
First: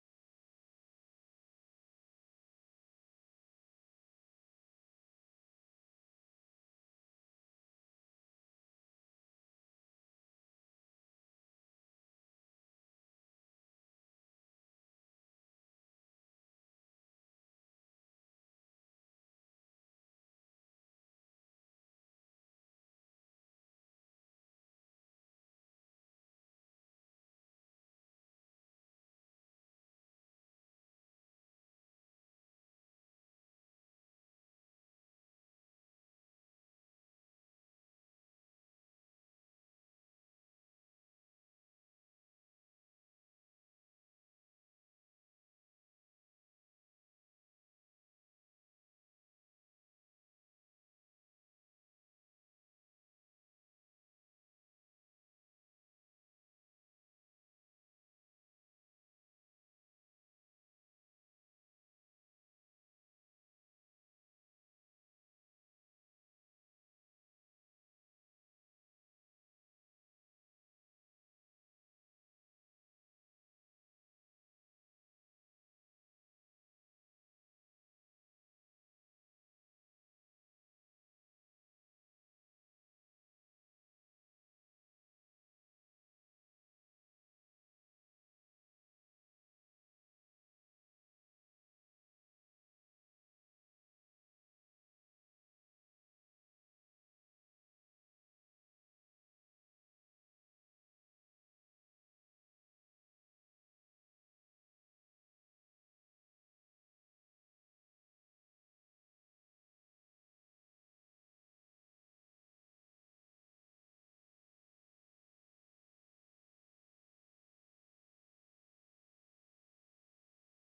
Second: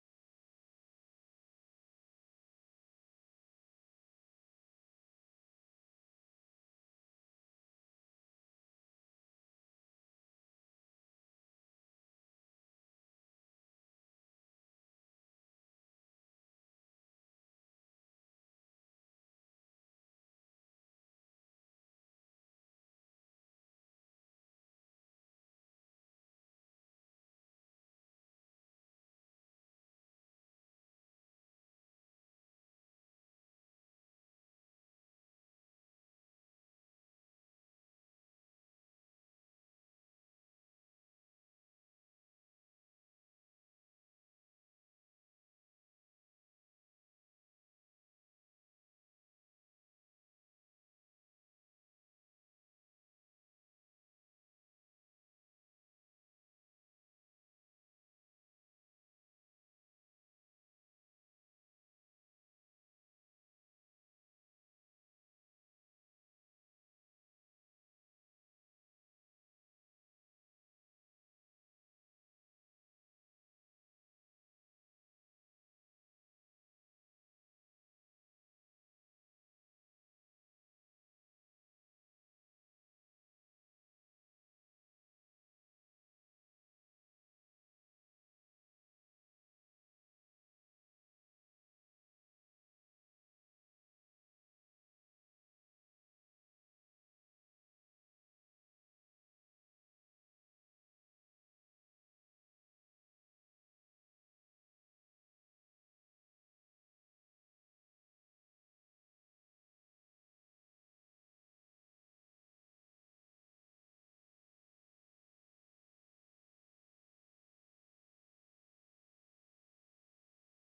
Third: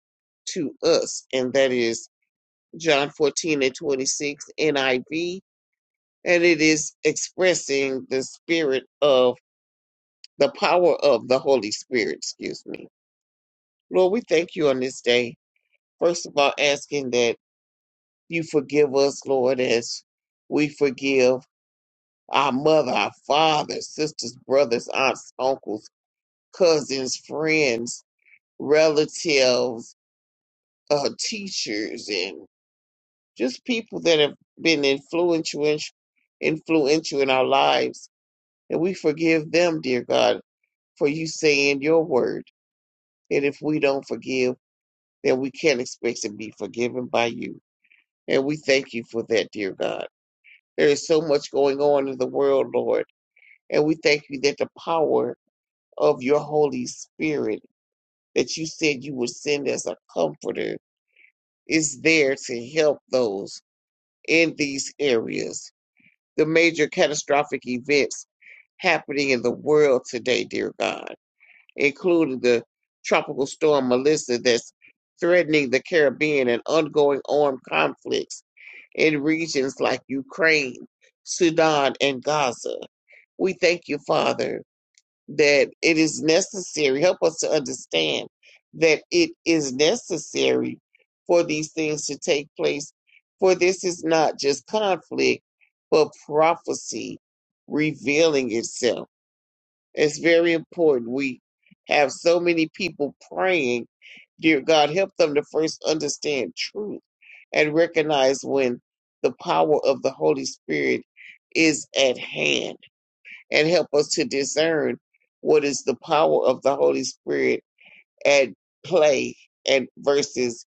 to us. And that is John 14 and 26 NIV. And it is expressing the spirit of the power of the Holy Spirit, excuse me. Lord, we thank you on this day. First of all, asking that you forgive us, Lord, as we forgive our mother, our father, sisters, brothers, aunts, uncles cousins, friends, relatives, uh, teachers, and just people that have been influential, influential in our lives. And we forgive them, dear God, for you saying your word. And if we don't forgive, then we can't expect to be forgiven by you. And we thank you for that, dear God. There is so much going on in the world, Lord. And we thank you that the power of your Holy Spirit that you said you would send as a comforter is there to help those in these areas. The major catastrophic events happening in the world today, dear God, including the tropical storm Melissa that's threatening the Caribbean and ongoing armed conflicts in regions like Ukraine, Sudan, and Gaza. We thank you, Father that it is necessary. Help us to understand that it is necessary for these things to take place. For this is not just conflict, but prophecy revealing itself. It's very important. We have so many people praying, dear God, help them to first understand truth and recognize when the power of the Holy Spirit is at hand and help us to discern what is the power of the Holy Spirit at play and versus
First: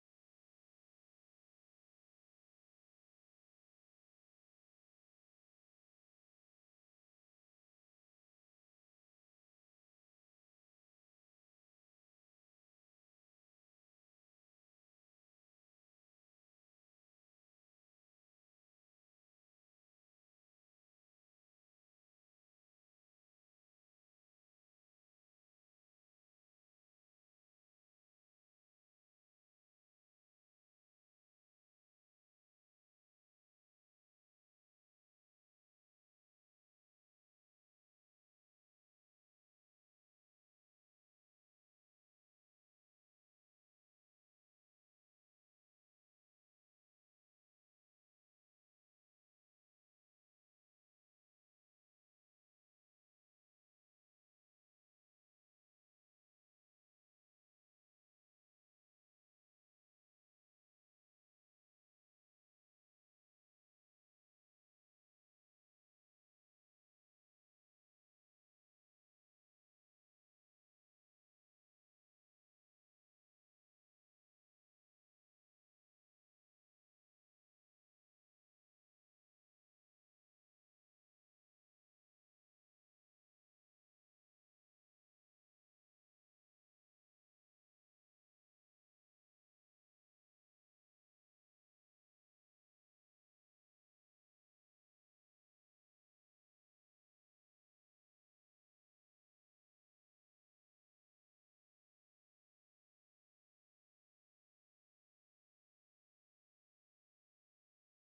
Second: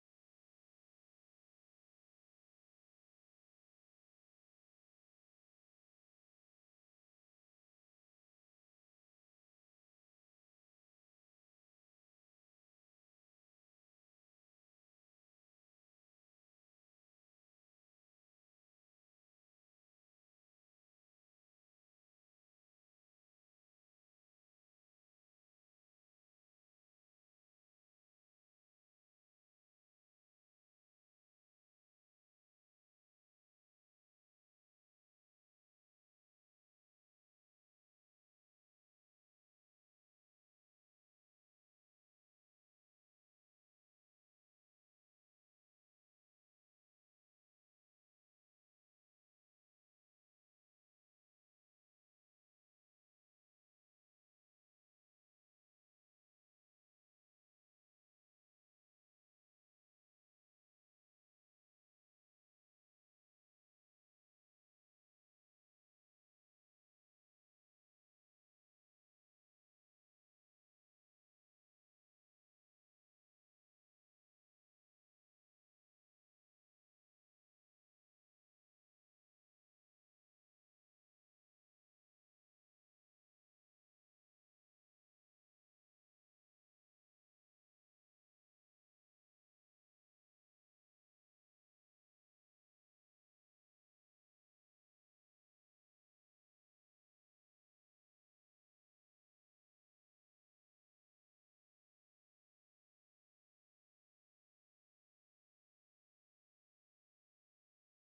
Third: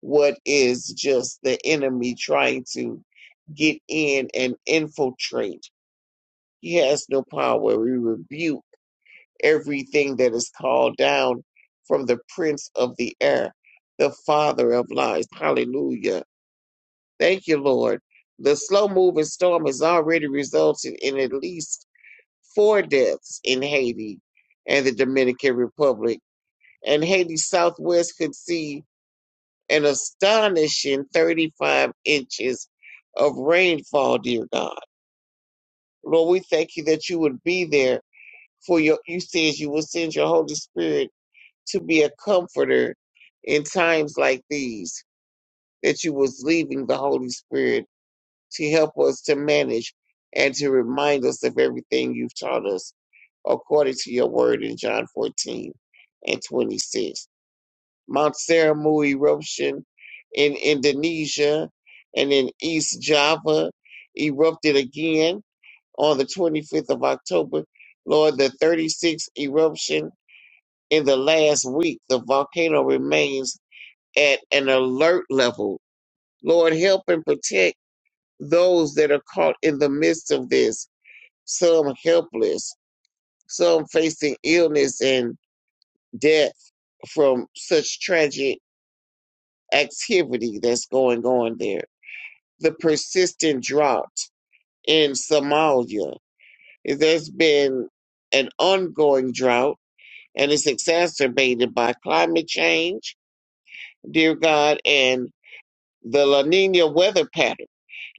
what is just the enemy trying to get in and infiltrate. He has no power. We rebuke everything that is called down from the prince of the air, the father of lies. Hallelujah. Thank you, Lord. The slow moving storm has already resulted in at least four deaths in Haiti and the Dominican Republic, and Haiti's southwest could see an astonishing 35 inches of rainfall, dear God. Lord, we thank you that you would be there for your, you said you will send your Holy Spirit to be a comforter in times like these, that you was leaving the Holy Spirit to help us to manage and to remind us of everything you've taught us according to your word in John 14 and 26. Mount Seramu eruption in Indonesia and in East Java erupted again on the 25th of October. Lord, the 36th eruption in the last week, the volcano remains at an alert level. Lord, help and protect those that are caught in the midst of this, some helpless, some facing illness and death from such tragic activity that's going on there. The persistent drought in Somalia. There's been an ongoing drought and it's exacerbated by climate change, dear God, and The La Nina weather pattern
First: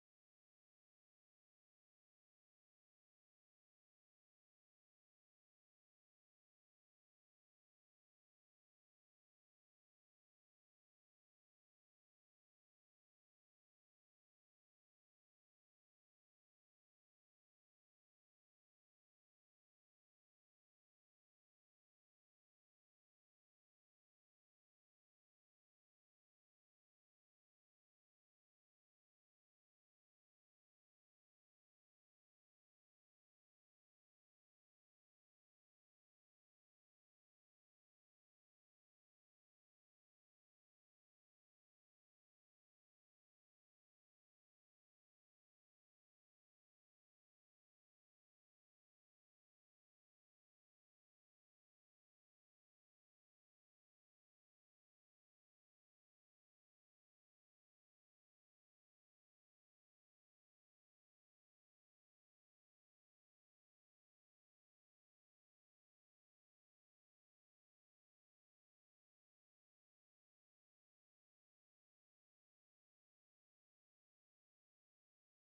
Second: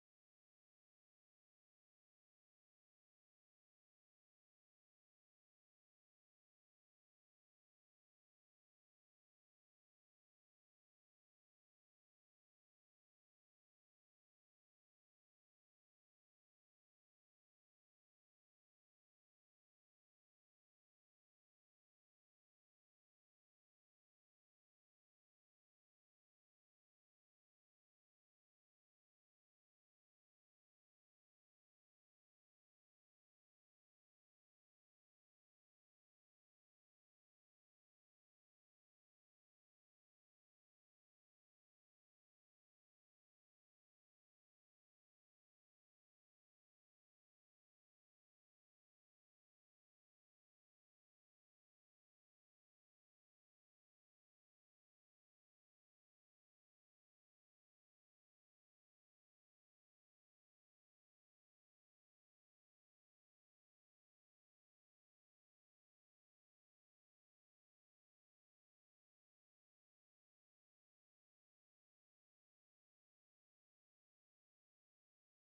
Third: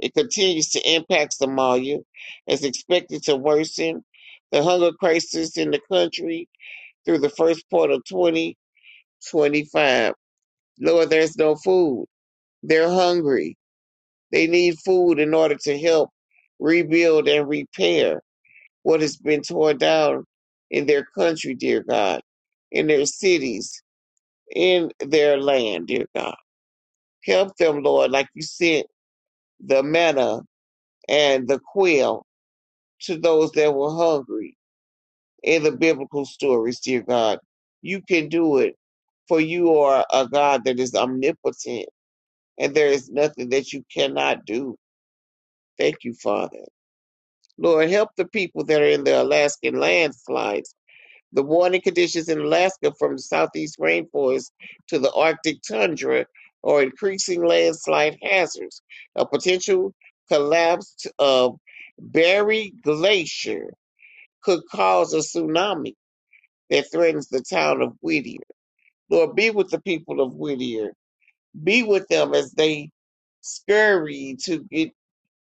it continues to impact Somalia, is expected to worsen the hunger crisis in the country through the first part of 2025. Lord, there's no food. They're hungry. They need food in order to help rebuild and repair what has been torn down in their country, dear God, in their cities, in their land, dear God. Help them, Lord, like you sent the manna and the quail to those that were hungry in the biblical stories, dear God. You can do it, for you are a God that is omnipotent, and there is nothing that you cannot do. Thank you, Father. Lord, help the people that are in the Alaskan landslides, the warning conditions in Alaska from the southeast rainforest to the Arctic tundra or increasing landslide hazards, a potential collapse of Berry Glacier could cause a tsunami that threatens the town of Whittier. Lord, be with the people of Whittier. Be with them as they scurry to get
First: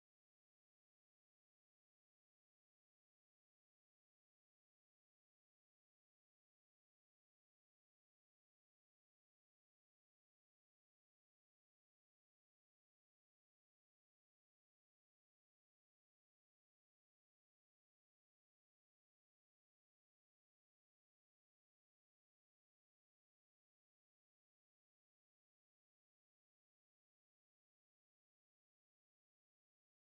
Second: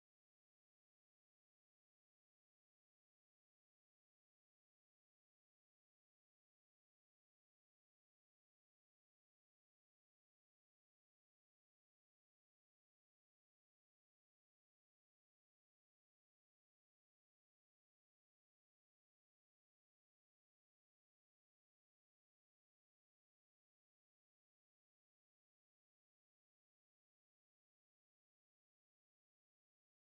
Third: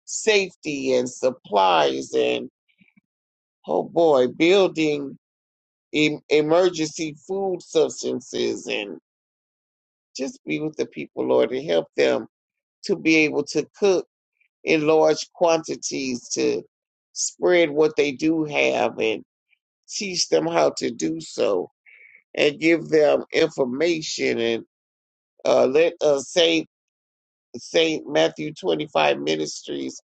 safety and supplies and, oh boy, building em- emergency food substances and just be with the people, Lord, and help them to be able to cook in large quantities to spread what they do have and teach them how to do so and give them information and uh, let uh, Saint Saint Matthew twenty five ministries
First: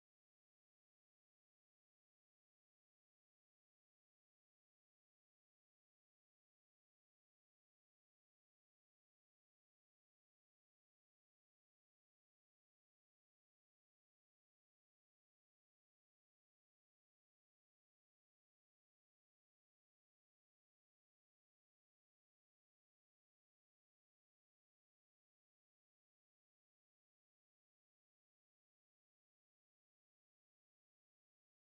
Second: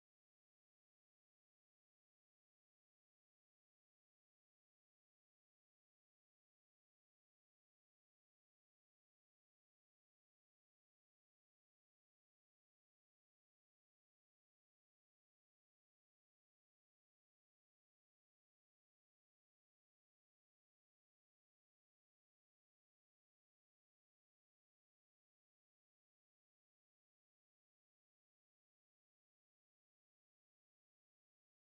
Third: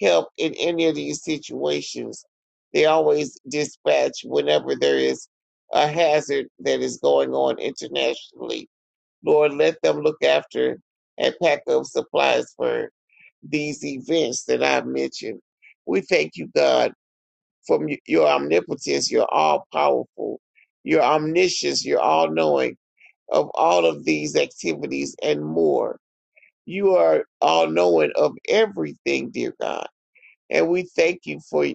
help in any of these situations. They always dispatch whenever there is a hazard that is going on internationally. Lord, let them look after and pack up supplies for these events that I've mentioned. We thank you, God, for your omnipotence, your all powerful, your omniscience, your all knowing of all of these activities and more. You are all knowing of everything, dear God. And we thank you for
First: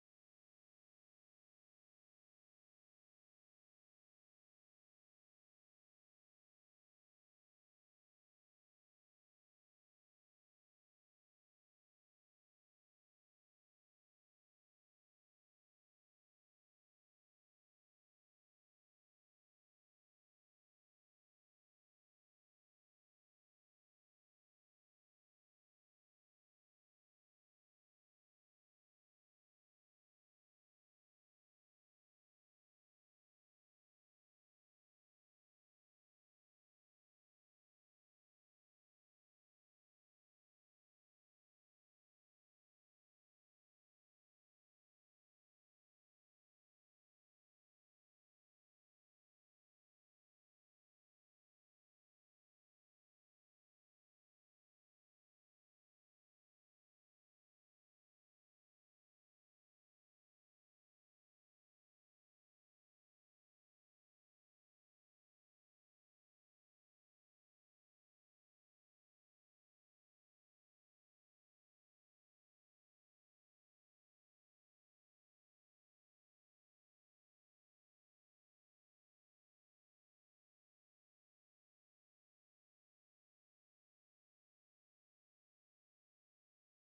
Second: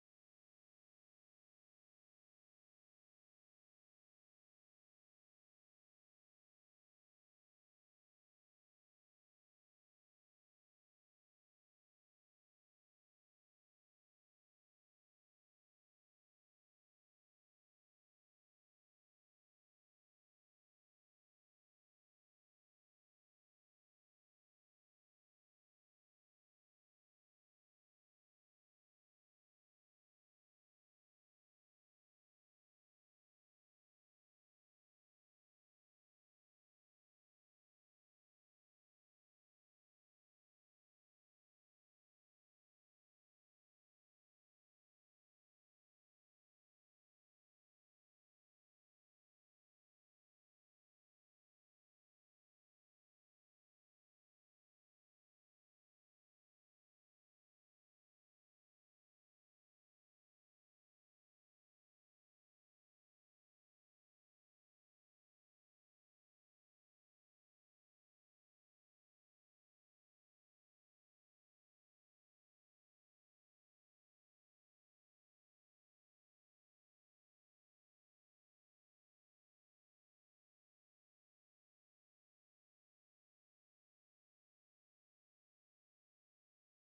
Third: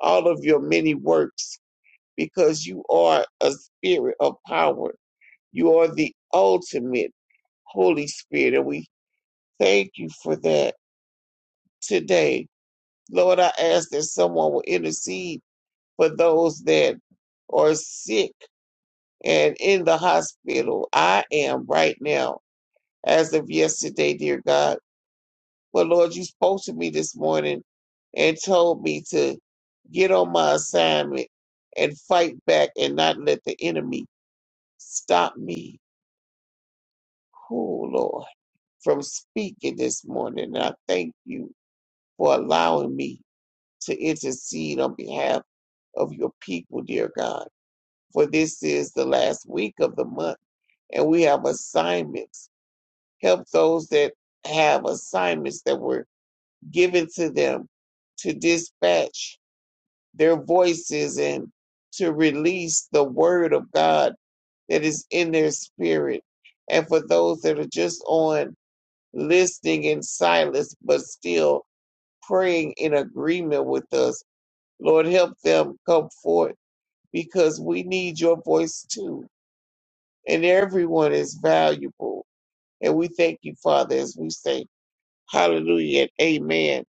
all of your many works because you are a spirit of power. You are the ultimate Holy Spirit. And we thank you for that today. Lord, I ask that someone will intercede for those that are sick and in the hospital. I am right now, as of yesterday, dear God. But Lord, you spoke to me this morning and told me to get on my assignment and fight back and not let the enemy stop me. Oh, Lord, from speaking this morning. And I thank you for allowing me to intercede on behalf of your people, dear God. For this is the last week of the month, and we have assignments. Help those that have assignments that were given to them to dispatch their voices and to release the word of God that is in their spirit. And for those that are just on listening in silence, but still praying in agreement with us, Lord, help them come forth because we need your voice too. And everyone is valuable. And we thank you, Father, as we say hallelujah and amen.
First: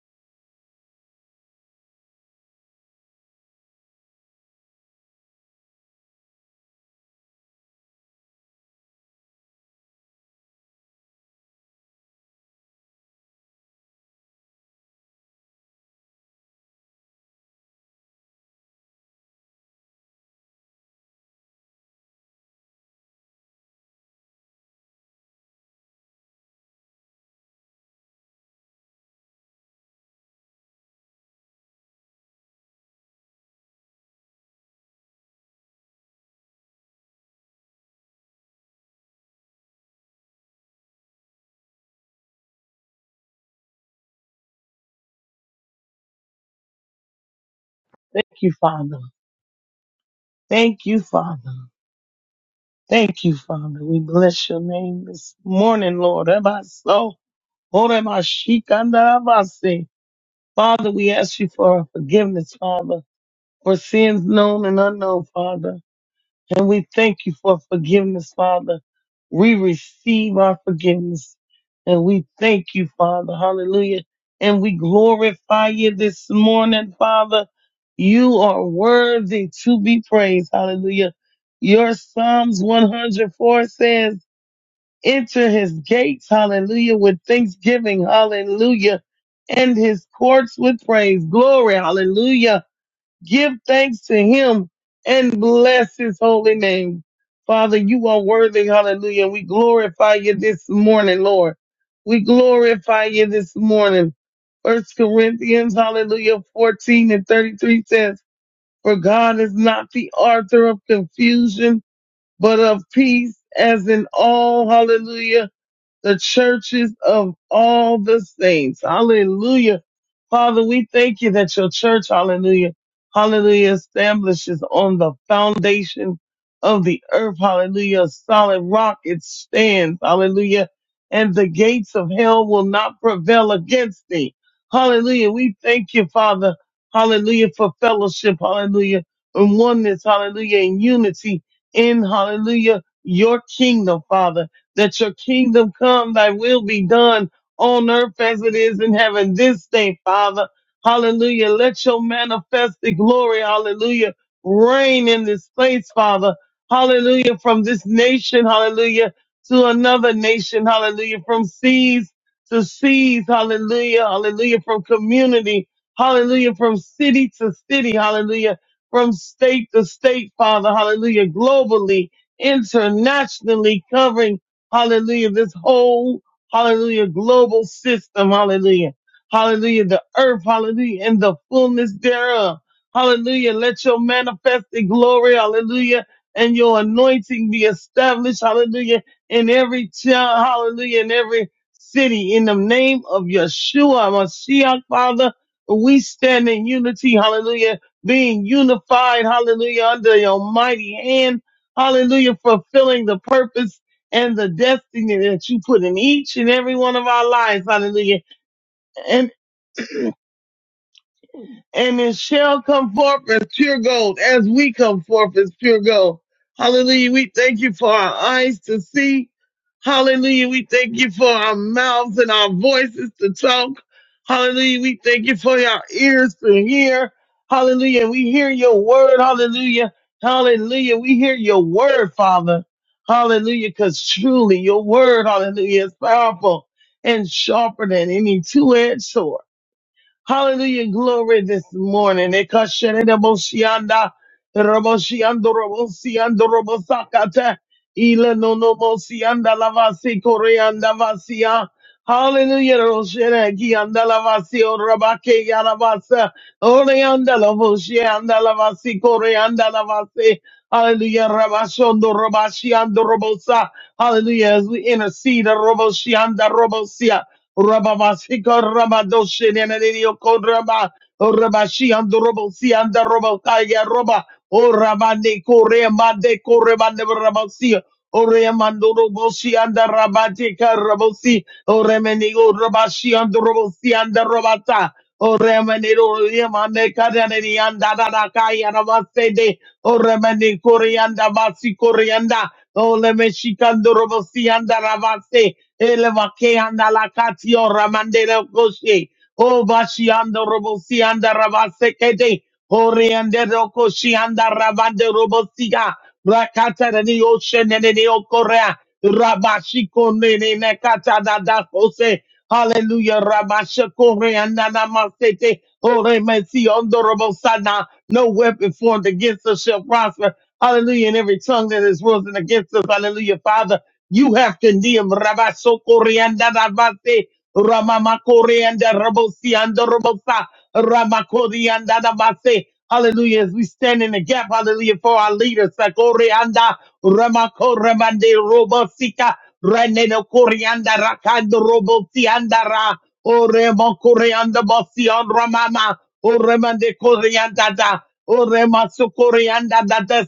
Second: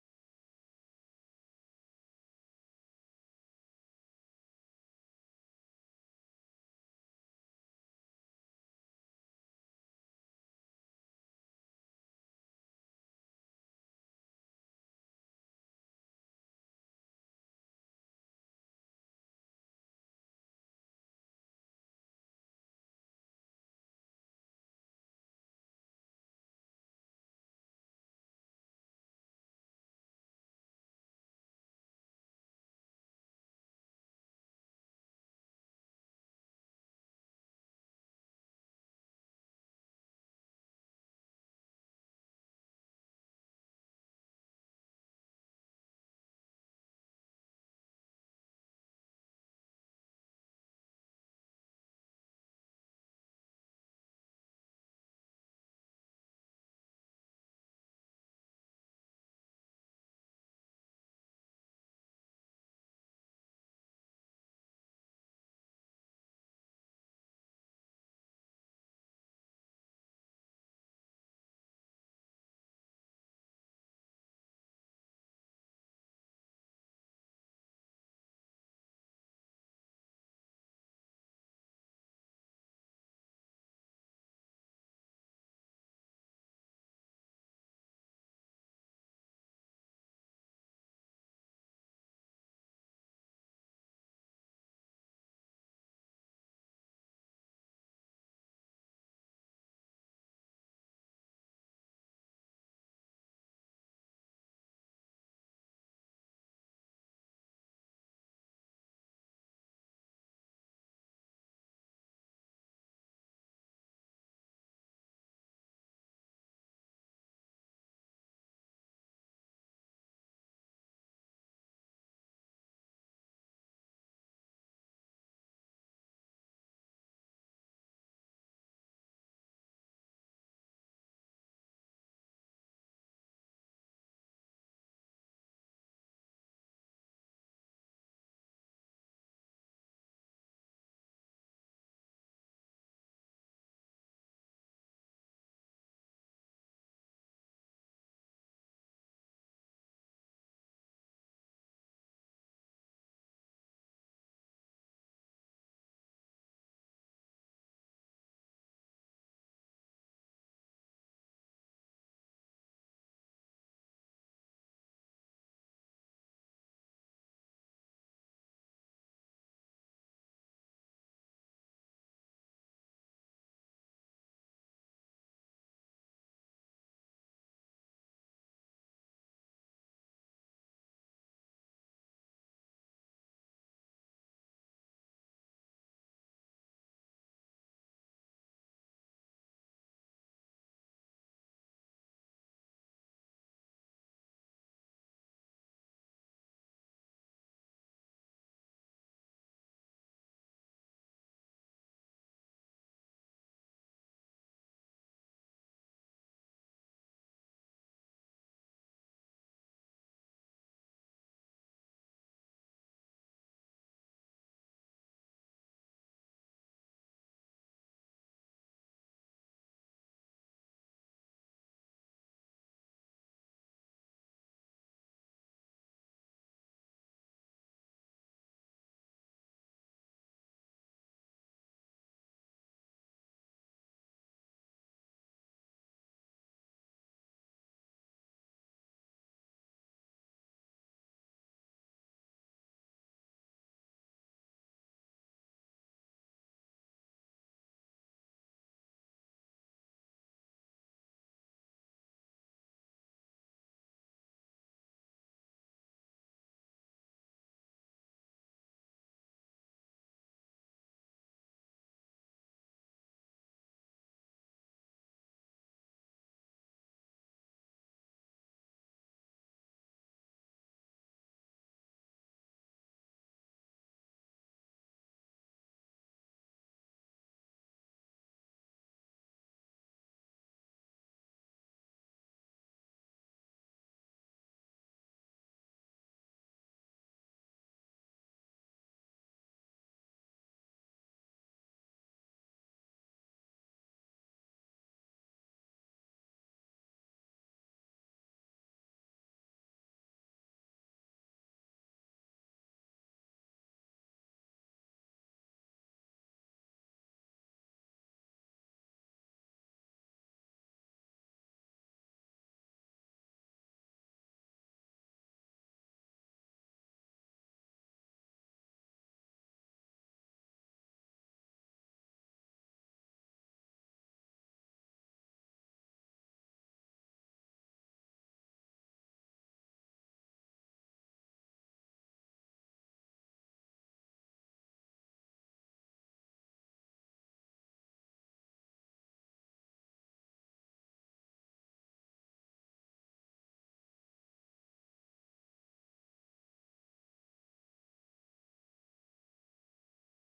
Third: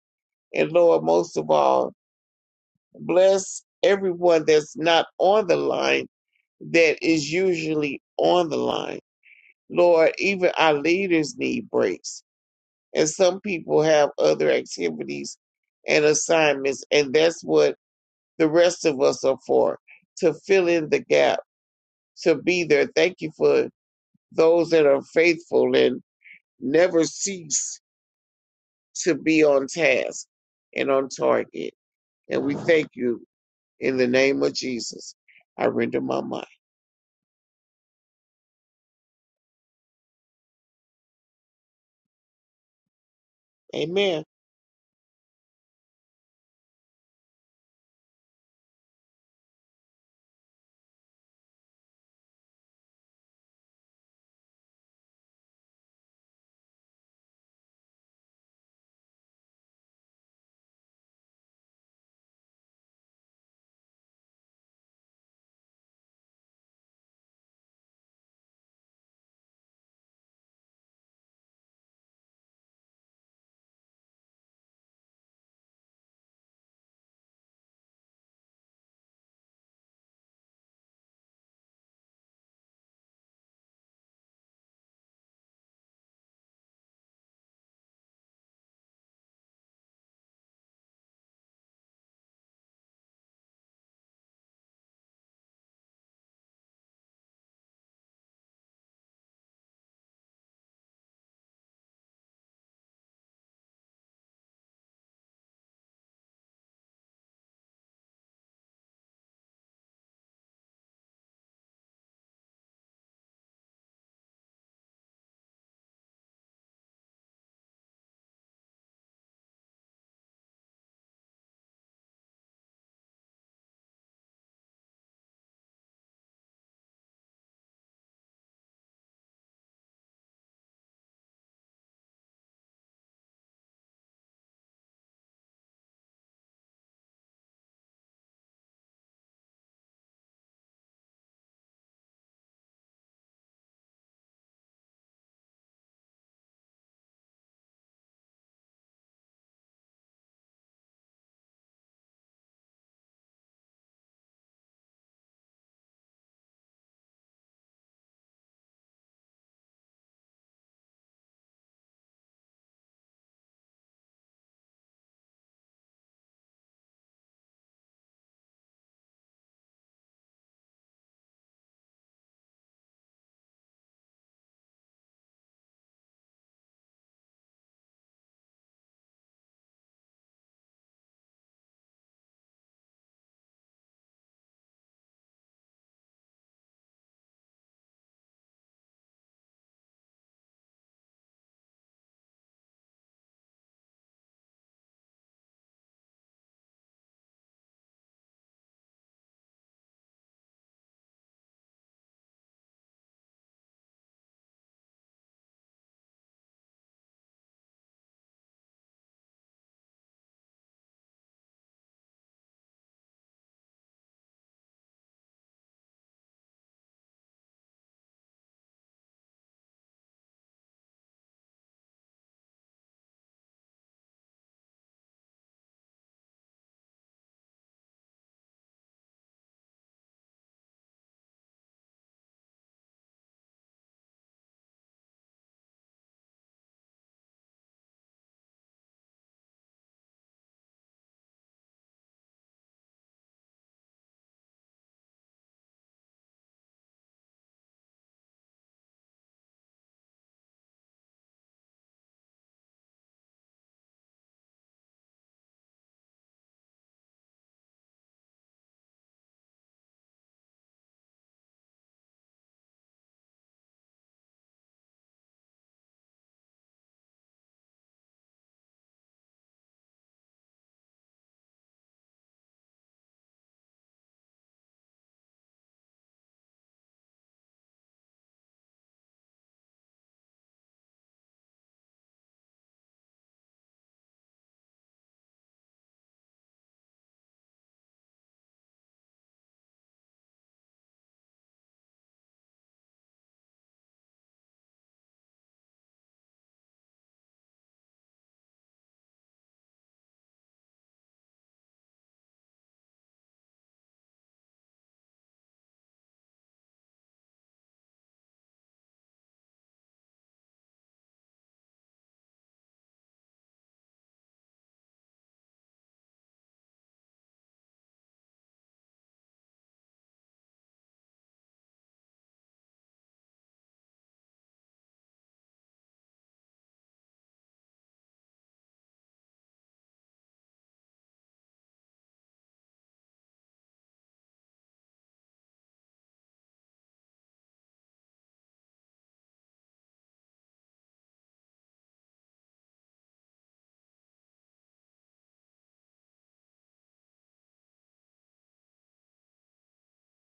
And Lord, most of all, bless everyone that's not on the line that is usually on the line. Lord, even our leaders need breaks. And some people have other activities and assignments, and that's what the rest of us are for to fill in the gap, to be there. Thank you for those that are faithful and never cease to be on task and on target. And we thank you in the name of Jesus. I render my mind. Amen. Thank you, Father. Thank you, Father. Thank you, Father. We bless your name this morning, Lord. Ebaso, oremashikandarabase. Father, we ask you for forgiveness, Father, for sins known and unknown, Father. And we thank you for forgiveness, Father. We receive our forgiveness. And we thank you, Father. Hallelujah. And we glorify you this morning, Father. You are worthy to be praised. Hallelujah. Your Psalms 104 says, enter his gates. Hallelujah. With thanksgiving. Hallelujah. And his courts with praise. Glory. Hallelujah give thanks to him and bless his holy name. Father, you are worthy. Hallelujah. We glorify you this morning, Lord. We glorify you this morning. First Corinthians, hallelujah, 14 and 33 says, For God is not the author of confusion, but of peace, as in all, hallelujah the churches of all the saints. Hallelujah. Father, we thank you that your church, hallelujah, hallelujah, establishes on the foundation of the earth. Hallelujah. A solid rock it stands. Hallelujah. And the gates of hell will not prevail against thee. Hallelujah. We thank you, Father. Hallelujah for fellowship. Hallelujah. And oneness. Hallelujah. And unity in, hallelujah, your kingdom, Father that your kingdom come, thy will be done on earth as it is in heaven this day, Father. Hallelujah. Let your manifested glory, hallelujah, reign in this place, Father. Hallelujah. From this nation, hallelujah, to another nation, hallelujah, from seas to seas, hallelujah, hallelujah, from community, hallelujah, from city to city, hallelujah, from state to state, Father, hallelujah, globally, internationally covering Hallelujah. This whole, hallelujah, global system. Hallelujah. Hallelujah. The earth. Hallelujah. And the fullness thereof. Hallelujah. Let your manifested glory. Hallelujah. And your anointing be established. Hallelujah. In every child. Hallelujah. In every city. In the name of Yeshua, Mashiach, Father, we stand in unity. Hallelujah. Being unified. Hallelujah. Under your mighty hand. Hallelujah. Fulfilling the purpose and the destiny that you put in each and every one of our lives. Hallelujah. And and it shall come forth as pure gold, as we come forth as pure gold. Hallelujah. We thank you for our eyes to see. Hallelujah. We thank you for our mouths and our voices to talk. Hallelujah. We thank you for our ears to hear. Hallelujah. We hear your word. Hallelujah. Hallelujah. We hear your word, Father. Hallelujah. Because truly your word, hallelujah, is powerful and sharper than any two-edged sword. Hallelujah. Glory this morning. Ekasheneroboshianda, roboshiando, robosiando, robosakata, ilenonomosianda, lavasi, koreanda, vasia. Hallelujah. Roshene, kianda, lavasi, orabake, yalavasa, oreanda, lavoshianda, lavasi, koreanda, lavasi. Hallelujah. Rabashondo, robashiando, robosa. Hallelujah. As we intercede, roboshianda, robosia. Rababasika Rabadoshin and Anidio Kodraba Rabashi and the Robo Si and the Robo Kaya Roba O Rabande Korema de Korema de Rabasi O Remando Robosi and the Rabatika Rabosi O Remenigo Rabashi and the Robosi and the Robata O remanero yamane kadanani anda da da kaya na masede. O remani korianda masi korianda. O leme shikando robosi ravase. Ele vake anda la katio ramande la koshe. O bashi anda robosi ravase kede. Oriande roko shianda ravande robosiga. Rakata nani ocean and the okorea. Rabashiko nene nekata dada kose. Hallelujah. Rabashiko reanda namasete. Ore mesi ondo robosana. No weapon formed against us shall prosper. Hallelujah. And every tongue that is risen against us. Hallelujah. Father, you have condemned. Rabashoko reanda rabate. Ramamakore and Rabosi and Robosa. Ramakori and Adamase. Hallelujah. As we stand in the gap, hallelujah, for our leaders. Sakore anda Ramakore mande Robosika. Reneno Koreanda Rakando Robosi andara. Ore Mokore and the Bosi on Ramama. Ore mande Koreanda. Ore masukurianda da da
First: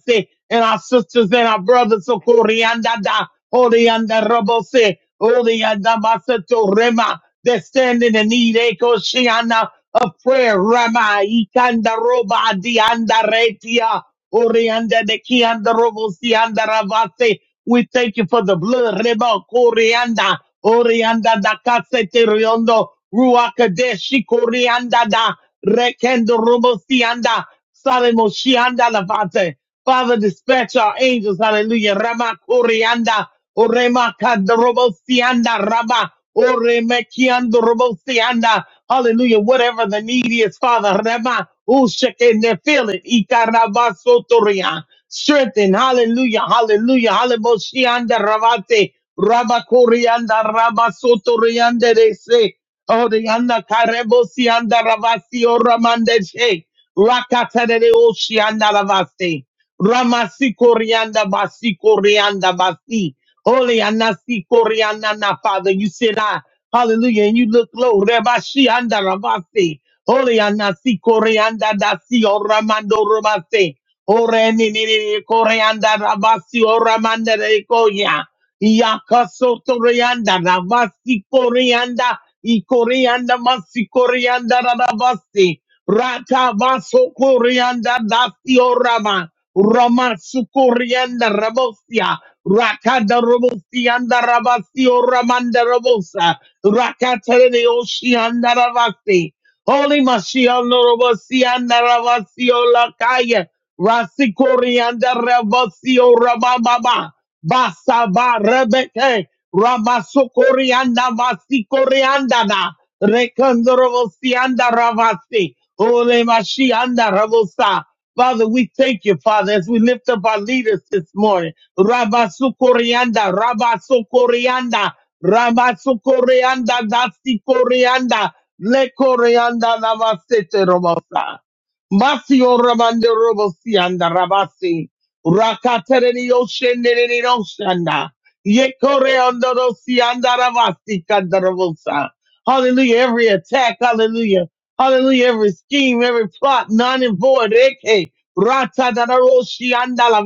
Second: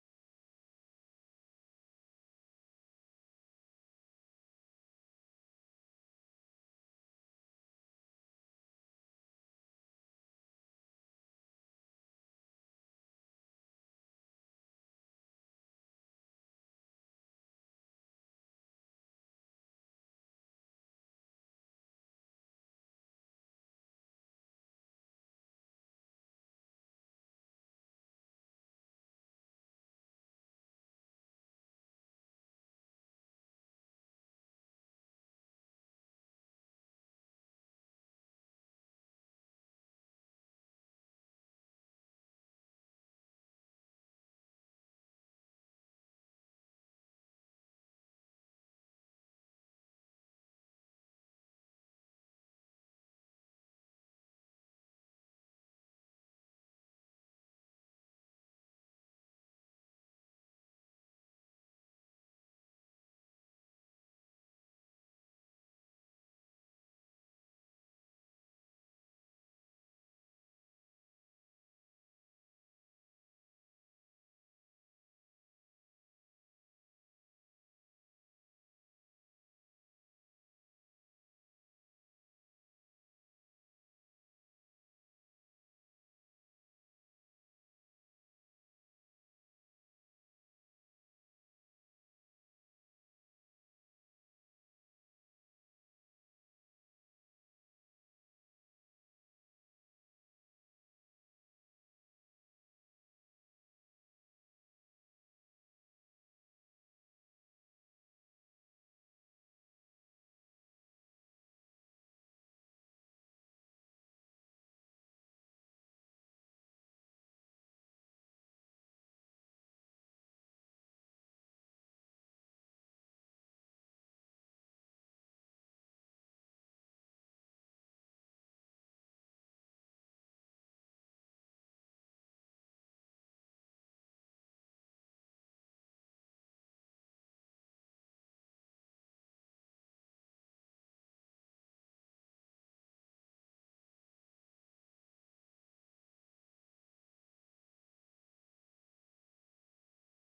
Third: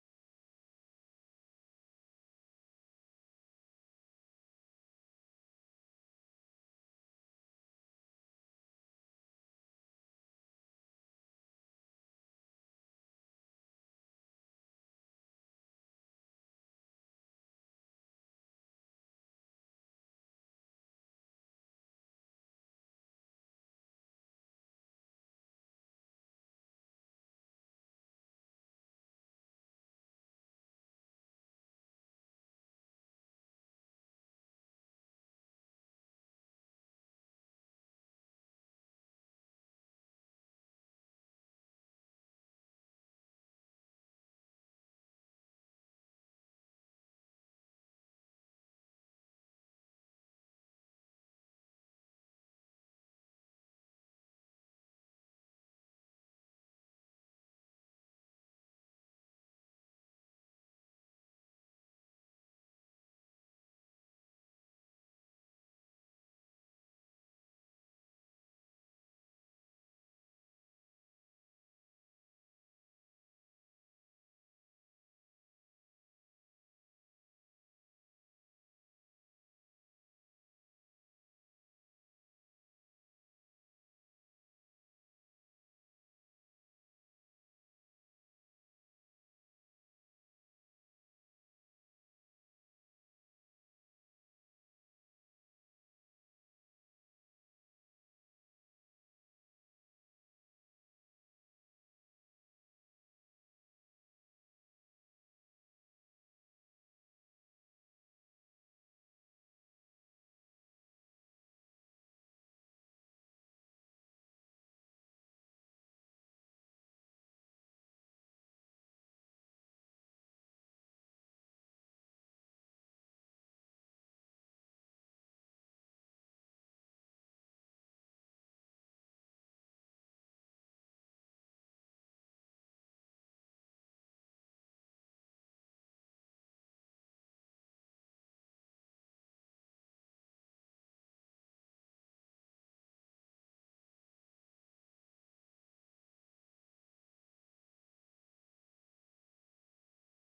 And our sisters and our brothers sukurianda da. Orianda robo se. Orianda masato rema. they stand in the need. Eko shiana of prayer. Rama ikanda roba dianda retia. Orianda de kianda robo sianda ravase. We thank you for the blood. Reba Koreanda, Orianda da Casete Riondo, Ruakadeshi Koreanda da Rekendo Robosianda. Sale Moshianda Lavate. Father, dispatch our angels. Hallelujah. Rama Kurianda. Orema Kadrobosianda Rama. Oremekiando Robosianda. Hallelujah. Whatever the need is, Father. Rama. Ushekende. Feel it. Ikarabasotoria. Strengthen. Hallelujah. Hallelujah. Hallelujah. Ravate. Rabakurianda Rabasotorianda. They say. Oh, the anda karebosi anda ravasi o ramandeche rakatere oshi anda ravasi ramasi korianda basi korianda basi. Holy anasi korianda na Father, you said I. Hallelujah, and you look low. Rebashi anda ravasi. Holy anasi korianda dasi o ramando ramasi. Ore ni ni ni ni, korianda ravasi o Ramande koya. Yakasotorianda Rabasi koreanda Ikorianda Masi Korianda Rabasi Ratabaso Korianda Dasio Rama Rama Sukorianda Rabosia Rakada Robosianda Rabasio Ramanda Rabosa Rakatare Oshianda Rabasi Holy Mashiach, Norobosian, Naravasio, Lakaya, Rasikorianda, Ravasio, Rabababa, Basaba, Rebeke, Ramasokorianda, Vasikorianda, and Ravasi, Holy Mashiach, and Ravosa, Father, we thank you, Father, as we lift up our leaders this morning. Rabba Sukorianda, Rabba Sukorianda, Rabba Sukorianda, Dasi Korianda, Le Korianda, Namasete Robosa. Masio Ramande Robosianda, Rabasi, Rakatereni Osheneni Oshanda, Ye Koreanda Rosianda, Rabasi Kandarobosa. Hallelujah. Every attack, hallelujah. Hallelujah. Every scheme, every plot, none and void. Eke, rata da da ro anda la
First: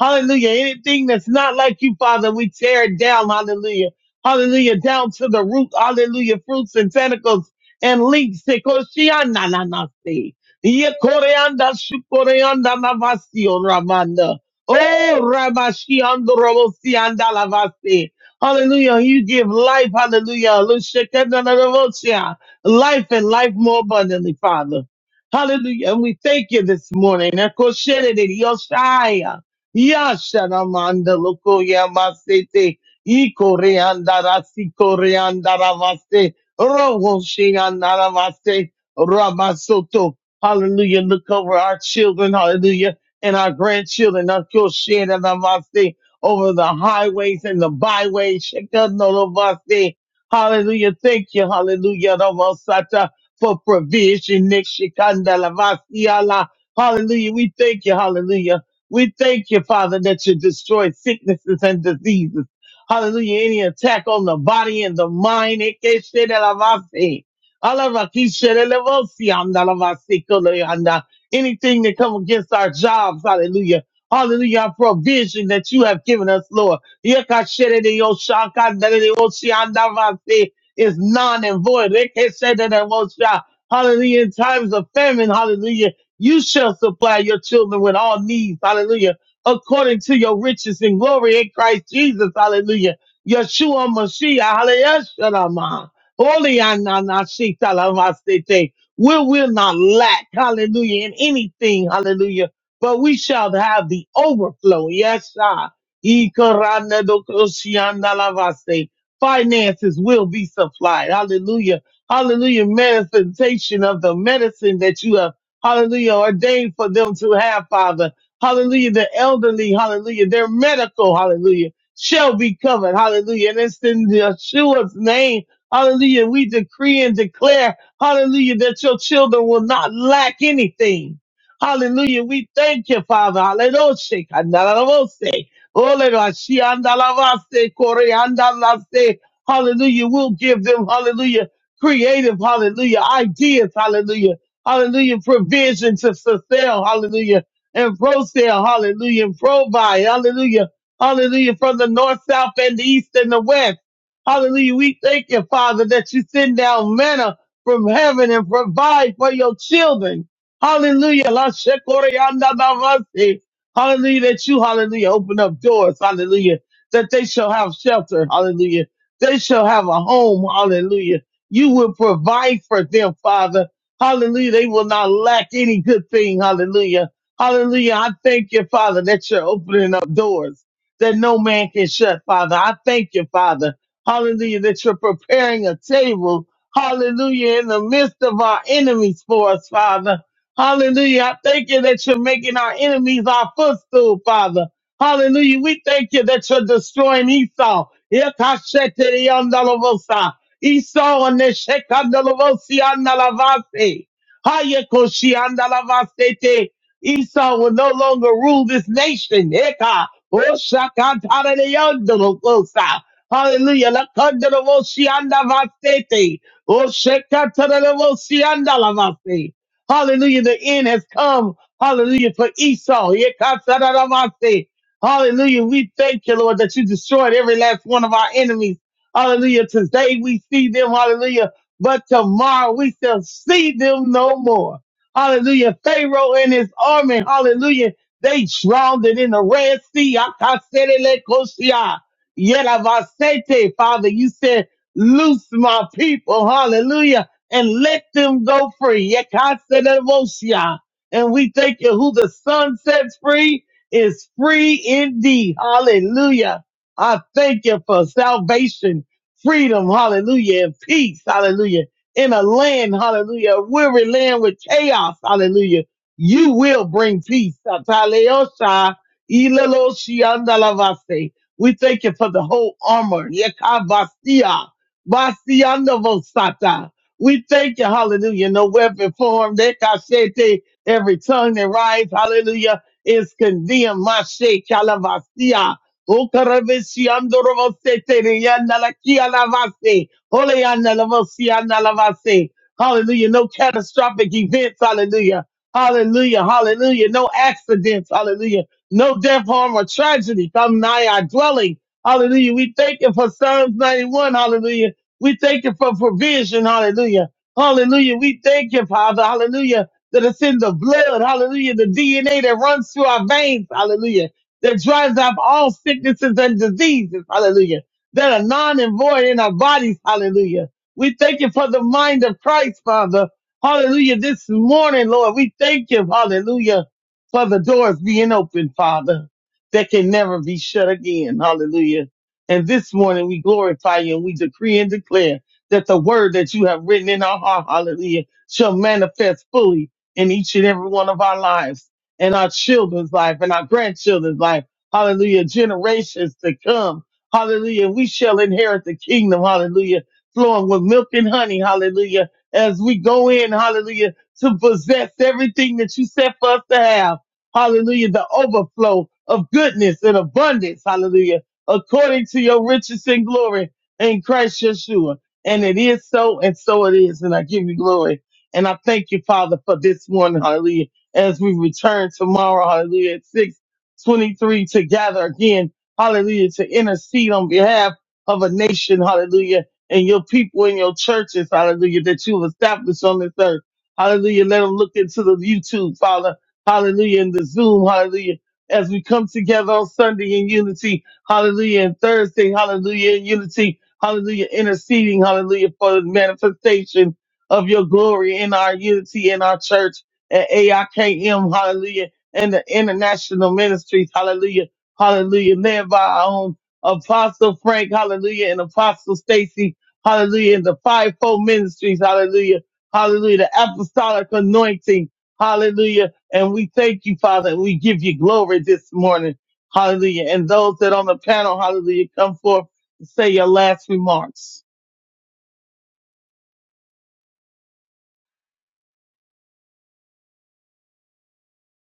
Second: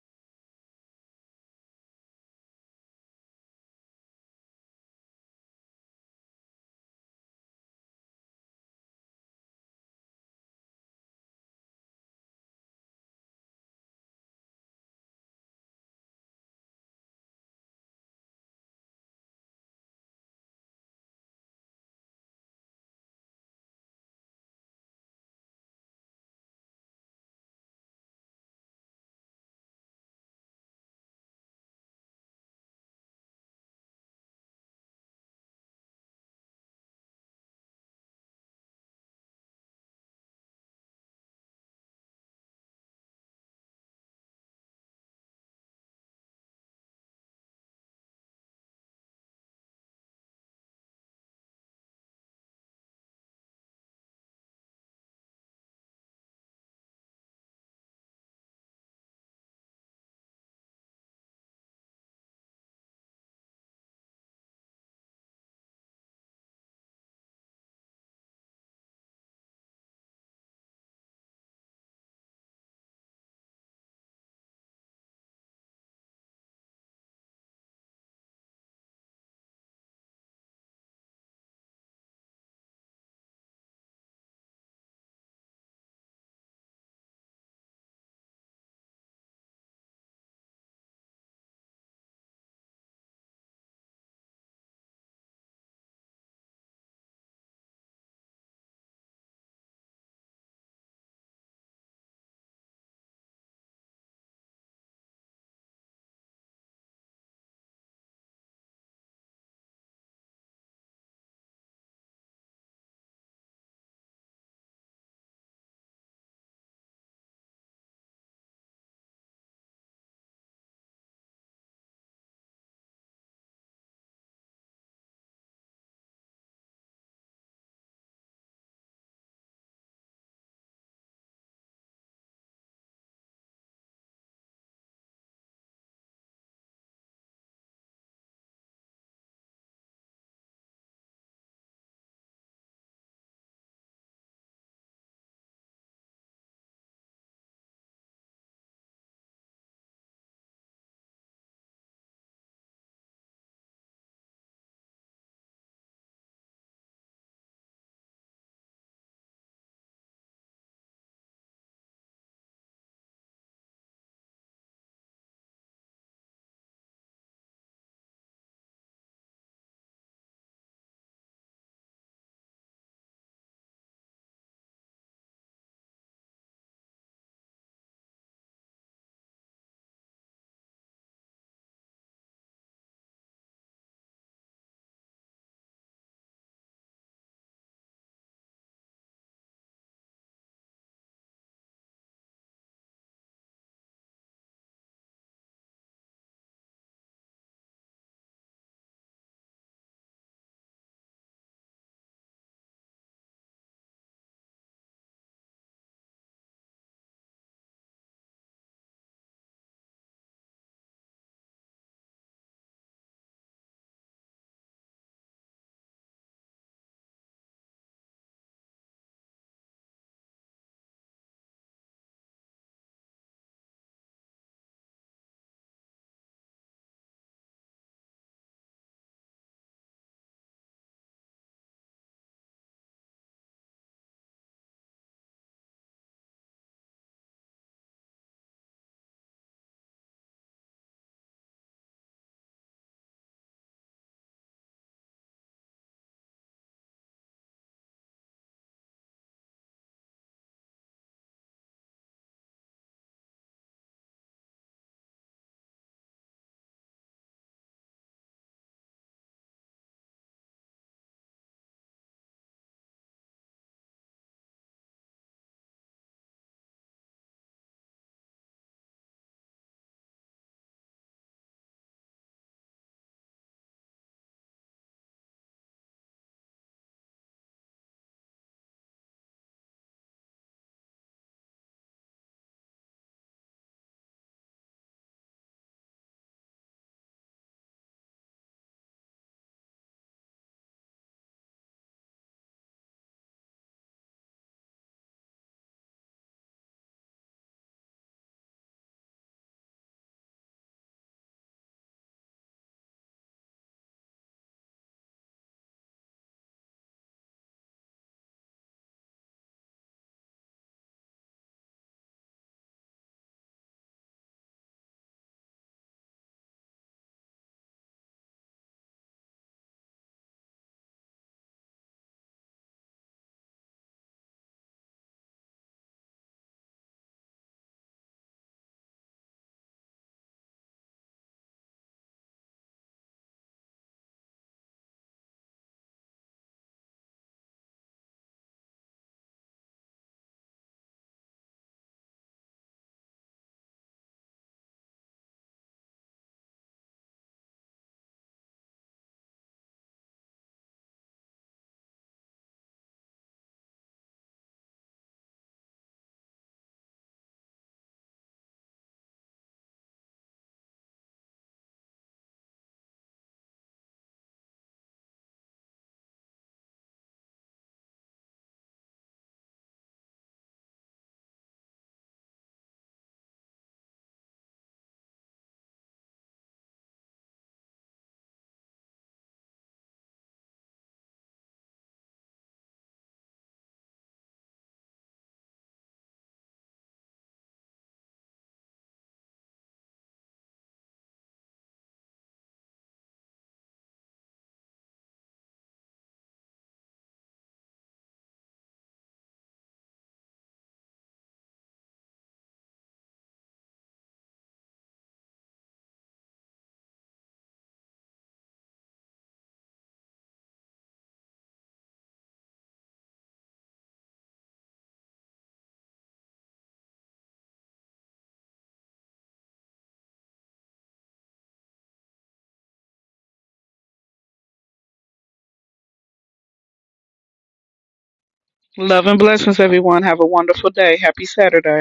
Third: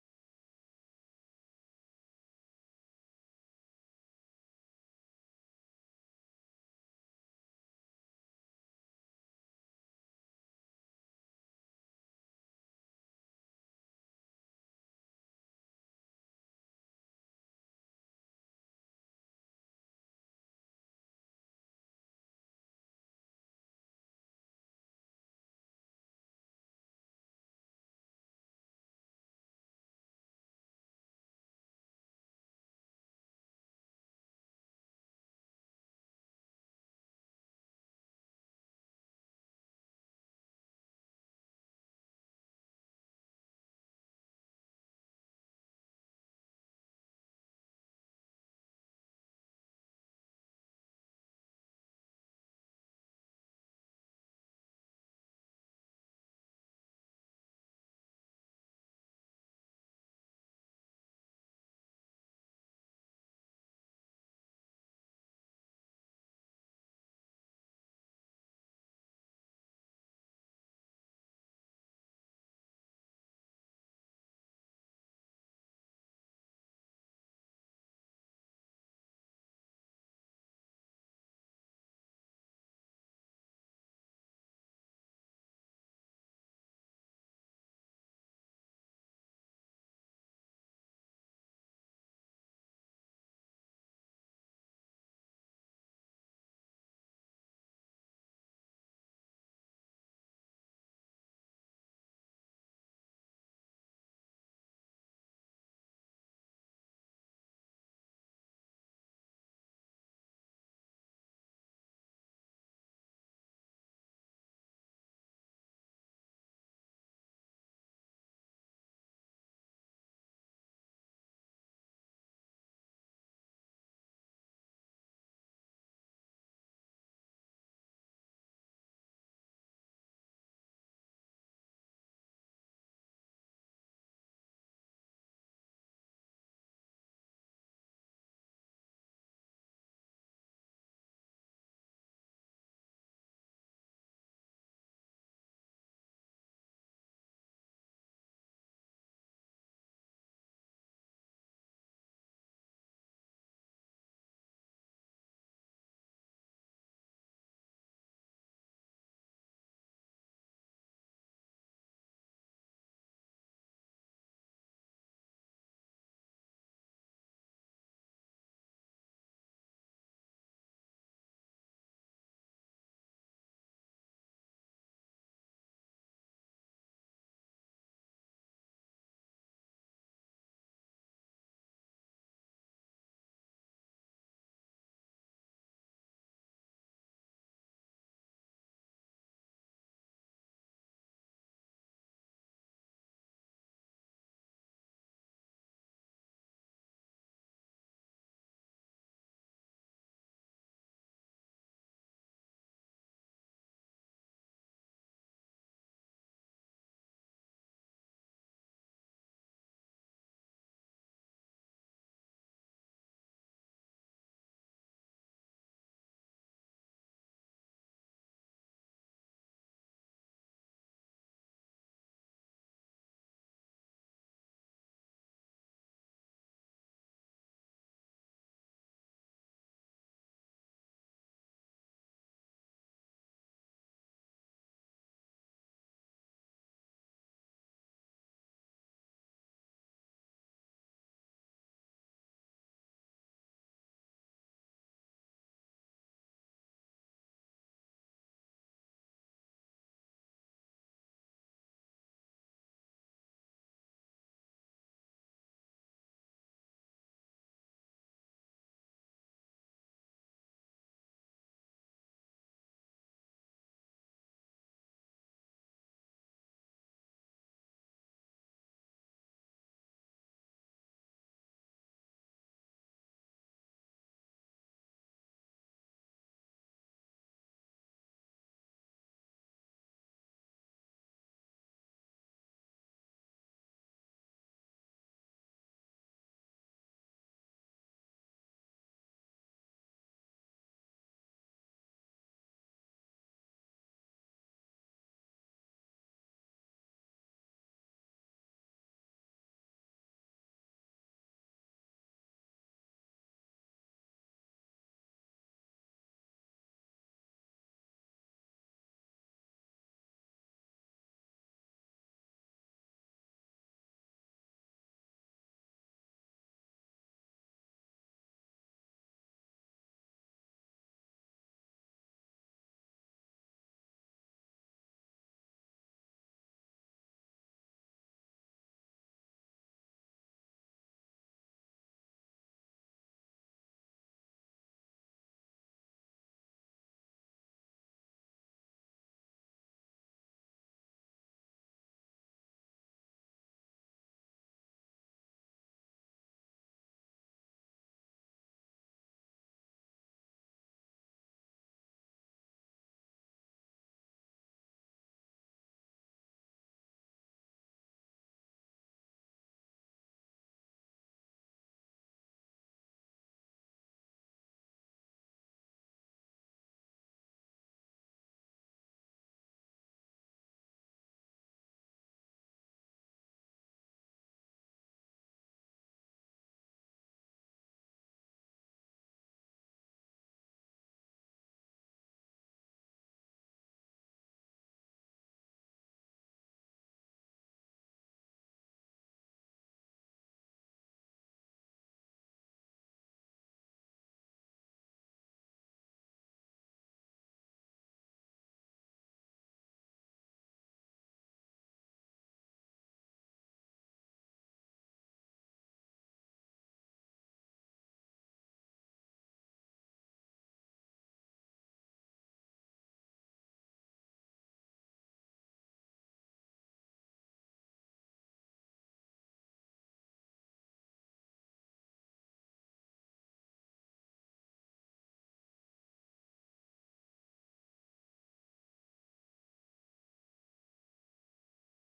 Hallelujah. Anything that's not like you, Father, we tear it down. Hallelujah. Hallelujah. Down to the root. Hallelujah. Fruits and tentacles and links. Eko shi anda la Ye kore anda shu on Ramanda. Oh, Ramashi ando robo si anda la Hallelujah. You give life. Hallelujah. Lushekenda na robo shia life and life more abundantly, Father. Hallelujah. And we thank you this morning. Ekosherede, Yoshaya, Yasharamanda, Lokoya, Masete, Ikoreanda, Rasikoreanda, Ravaste, Rogoshianda, Ravaste, Ramasoto. Hallelujah. Look over our children. Hallelujah. And our grandchildren. Ekosherede, Ravaste, Over the highways and the byways. Shekinah, Hallelujah. Thank you. Hallelujah. Ramasata, For provision. Nexhikandalavasiala. Hallelujah. We thank you. Hallelujah. We thank you, Father, that you destroy sicknesses and diseases. Hallelujah. Any attack on the body and the mind. Ekeshedelavasi. Alavakishedelevosiamdalavasikulayanda. Anything that come against our jobs. Hallelujah. Hallelujah. Our provision that you have given us, Lord. Yekasherediosakandariosiandavasi Is non and void. Rekesededemosha. Hallelujah. In times of famine, hallelujah, you shall supply your children with all needs. Hallelujah. According to your riches and glory in Christ Jesus. Hallelujah. Yeshua Mashiach. Hallelujah. Shalom. Holy Ananashita Lamasete. We will not lack. Hallelujah. In anything. Hallelujah but we shall have the overflow. Yes, sir. Ikaranadokoshiandalavase. Finances will be supplied. Hallelujah. Hallelujah. Manifestation of the medicine that you have, hallelujah, ordained for them to have, Father. Hallelujah. The elderly, hallelujah, their medical, hallelujah, shall be covered. Hallelujah. And it's in Yeshua's name. Hallelujah. We decree and declare, hallelujah, that your children will not lack anything. Hallelujah. We thank you, Father. Hallelujah. Ole rashi andalavaste kore andalaste. Hallelujah. We'll give them, hallelujah, creative, hallelujah, ideas, hallelujah, hallelujah, provision to fulfill, hallelujah, and pro sale, hallelujah, and provide, hallelujah, hallelujah, from the north, south, and the east and the west. Hallelujah. We thank you, Father, that you send down manna from heaven and provide for your children. Hallelujah. La shekore andalavaste. Hallelujah, that you, hallelujah, open up doors. Hallelujah, that they shall have shelter. Hallelujah, they shall have a home. Hallelujah, you will provide for them, Father. Hallelujah, they will not lack any good thing. Hallelujah, hallelujah. I thank you, Father, that you're opening up doors that no man can shut, Father. I thank you, Father. Hallelujah, that you're preparing a table. Hallelujah, in the midst of our enemies for us, Father. Hallelujah. I thank you that you're making our enemies our footstool, Father. Hallelujah. We thank you that you're destroying Esau. Yakasheteriandalovosa. Esau and the Shekandalavosi Hayakoshiandalavasete. Esau will no longer rule this nation. Eka. Oshakantaradeandalovosa. Hallelujah. Lakandalavosi andavastete. Oshekataradevosi andalavasi. Hallelujah. The end has come. Hallelujah. For Esau. Yekatsarabase. Hallelujah. We thank you, Lord, that you destroyed every last one of our enemies. Hallelujah. Today we see them. Hallelujah. But tomorrow we shall see them no more. Hallelujah. Pharaoh and his army. Hallelujah. They drowned it in the Red Sea. Akaserelekosia. Yelavasete. Father, you said, loose my people. Hallelujah and let them go free. Yekatsenobosia. And we thank you who the sun sets free is free indeed. Hallelujah. I thank you for salvation, freedom, hallelujah, and peace, hallelujah. In a land, hallelujah, a weary land with chaos, hallelujah. You will bring peace. Ataleosha, ileloshiandalavase. We thank you for the whole armor. Yekabasia, basiandavosata. We thank you, hallelujah. No weapon formed, that ekashete, every tongue that rise, hallelujah, is condemned. Mashe kalavasia. Okarabesi andorovosete, riyanalaki alavase, oleyanalavosi analavase. Hallelujah. No catastrophic events, hallelujah. Hallelujah, hallelujah. No accidents, hallelujah. No death, harm, or tragedy come nigh our dwelling. Hallelujah. We thank you for Psalms 91, hallelujah we thank you for provision. Hallelujah. Hallelujah. We thank you, Father. Hallelujah. That it's in the blood. Hallelujah. The DNA that runs through our veins. Hallelujah. That drives out all sicknesses and diseases. Hallelujah. That are non and void in our bodies. Hallelujah. We thank you for the mind of Christ, Father. Hallelujah. This morning, Lord, we thank you. Hallelujah. For the doors being open, Father, that can never be shut again. Hallelujah. And this morning we glorify you and we decree and declare that the word that you have written in our heart, hallelujah, shall manifest fully in each and every one of our lives and our children's life and our grandchildren's life. Hallelujah. Generations to come. Hallelujah. We shall inherit the kingdom. Hallelujah. Flowing with milk and honey. Hallelujah. As we go in, hallelujah, to possess everything that you set for us to have. Hallelujah. The overflow of goodness and abundance. Hallelujah according to your riches and glory in Christ Yeshua. And it is so, and so it is. And I give you glory. And I thank you, Father, for this morning, hallelujah, as we return tomorrow, hallelujah, at 623 to gather again, hallelujah, to intercede on behalf of a nation, hallelujah, and your people and your churches, hallelujah, that you've established on this earth. Hallelujah. Let them look into the YouTube, Father. Hallelujah. And the Zoom. Hallelujah. As we come together on Sunday in unity Hallelujah. And Thursday, hallelujah, in unity. Hallelujah. Interceding, hallelujah, for the manifestation of your glory in our unity in our church at AIKM. Hallelujah. And the international ministries. Hallelujah. Hallelujah. Led by our own Apostle Frank. Hallelujah. And Apostle Stacy. Hallelujah. And the fivefold ministries. Hallelujah. Hallelujah. The apostolic anointing. Hallelujah. And we thank you, Father, and we give you glory this morning. Hallelujah. And those that on the panel, hallelujah, come forth and say your last remarks. Love and blessings, everyone. Have a wonderful day. Happy Saturday.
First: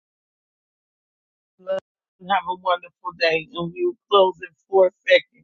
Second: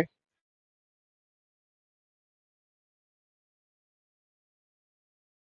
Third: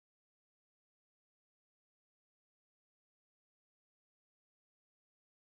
and Have a wonderful day. And we will close in four seconds.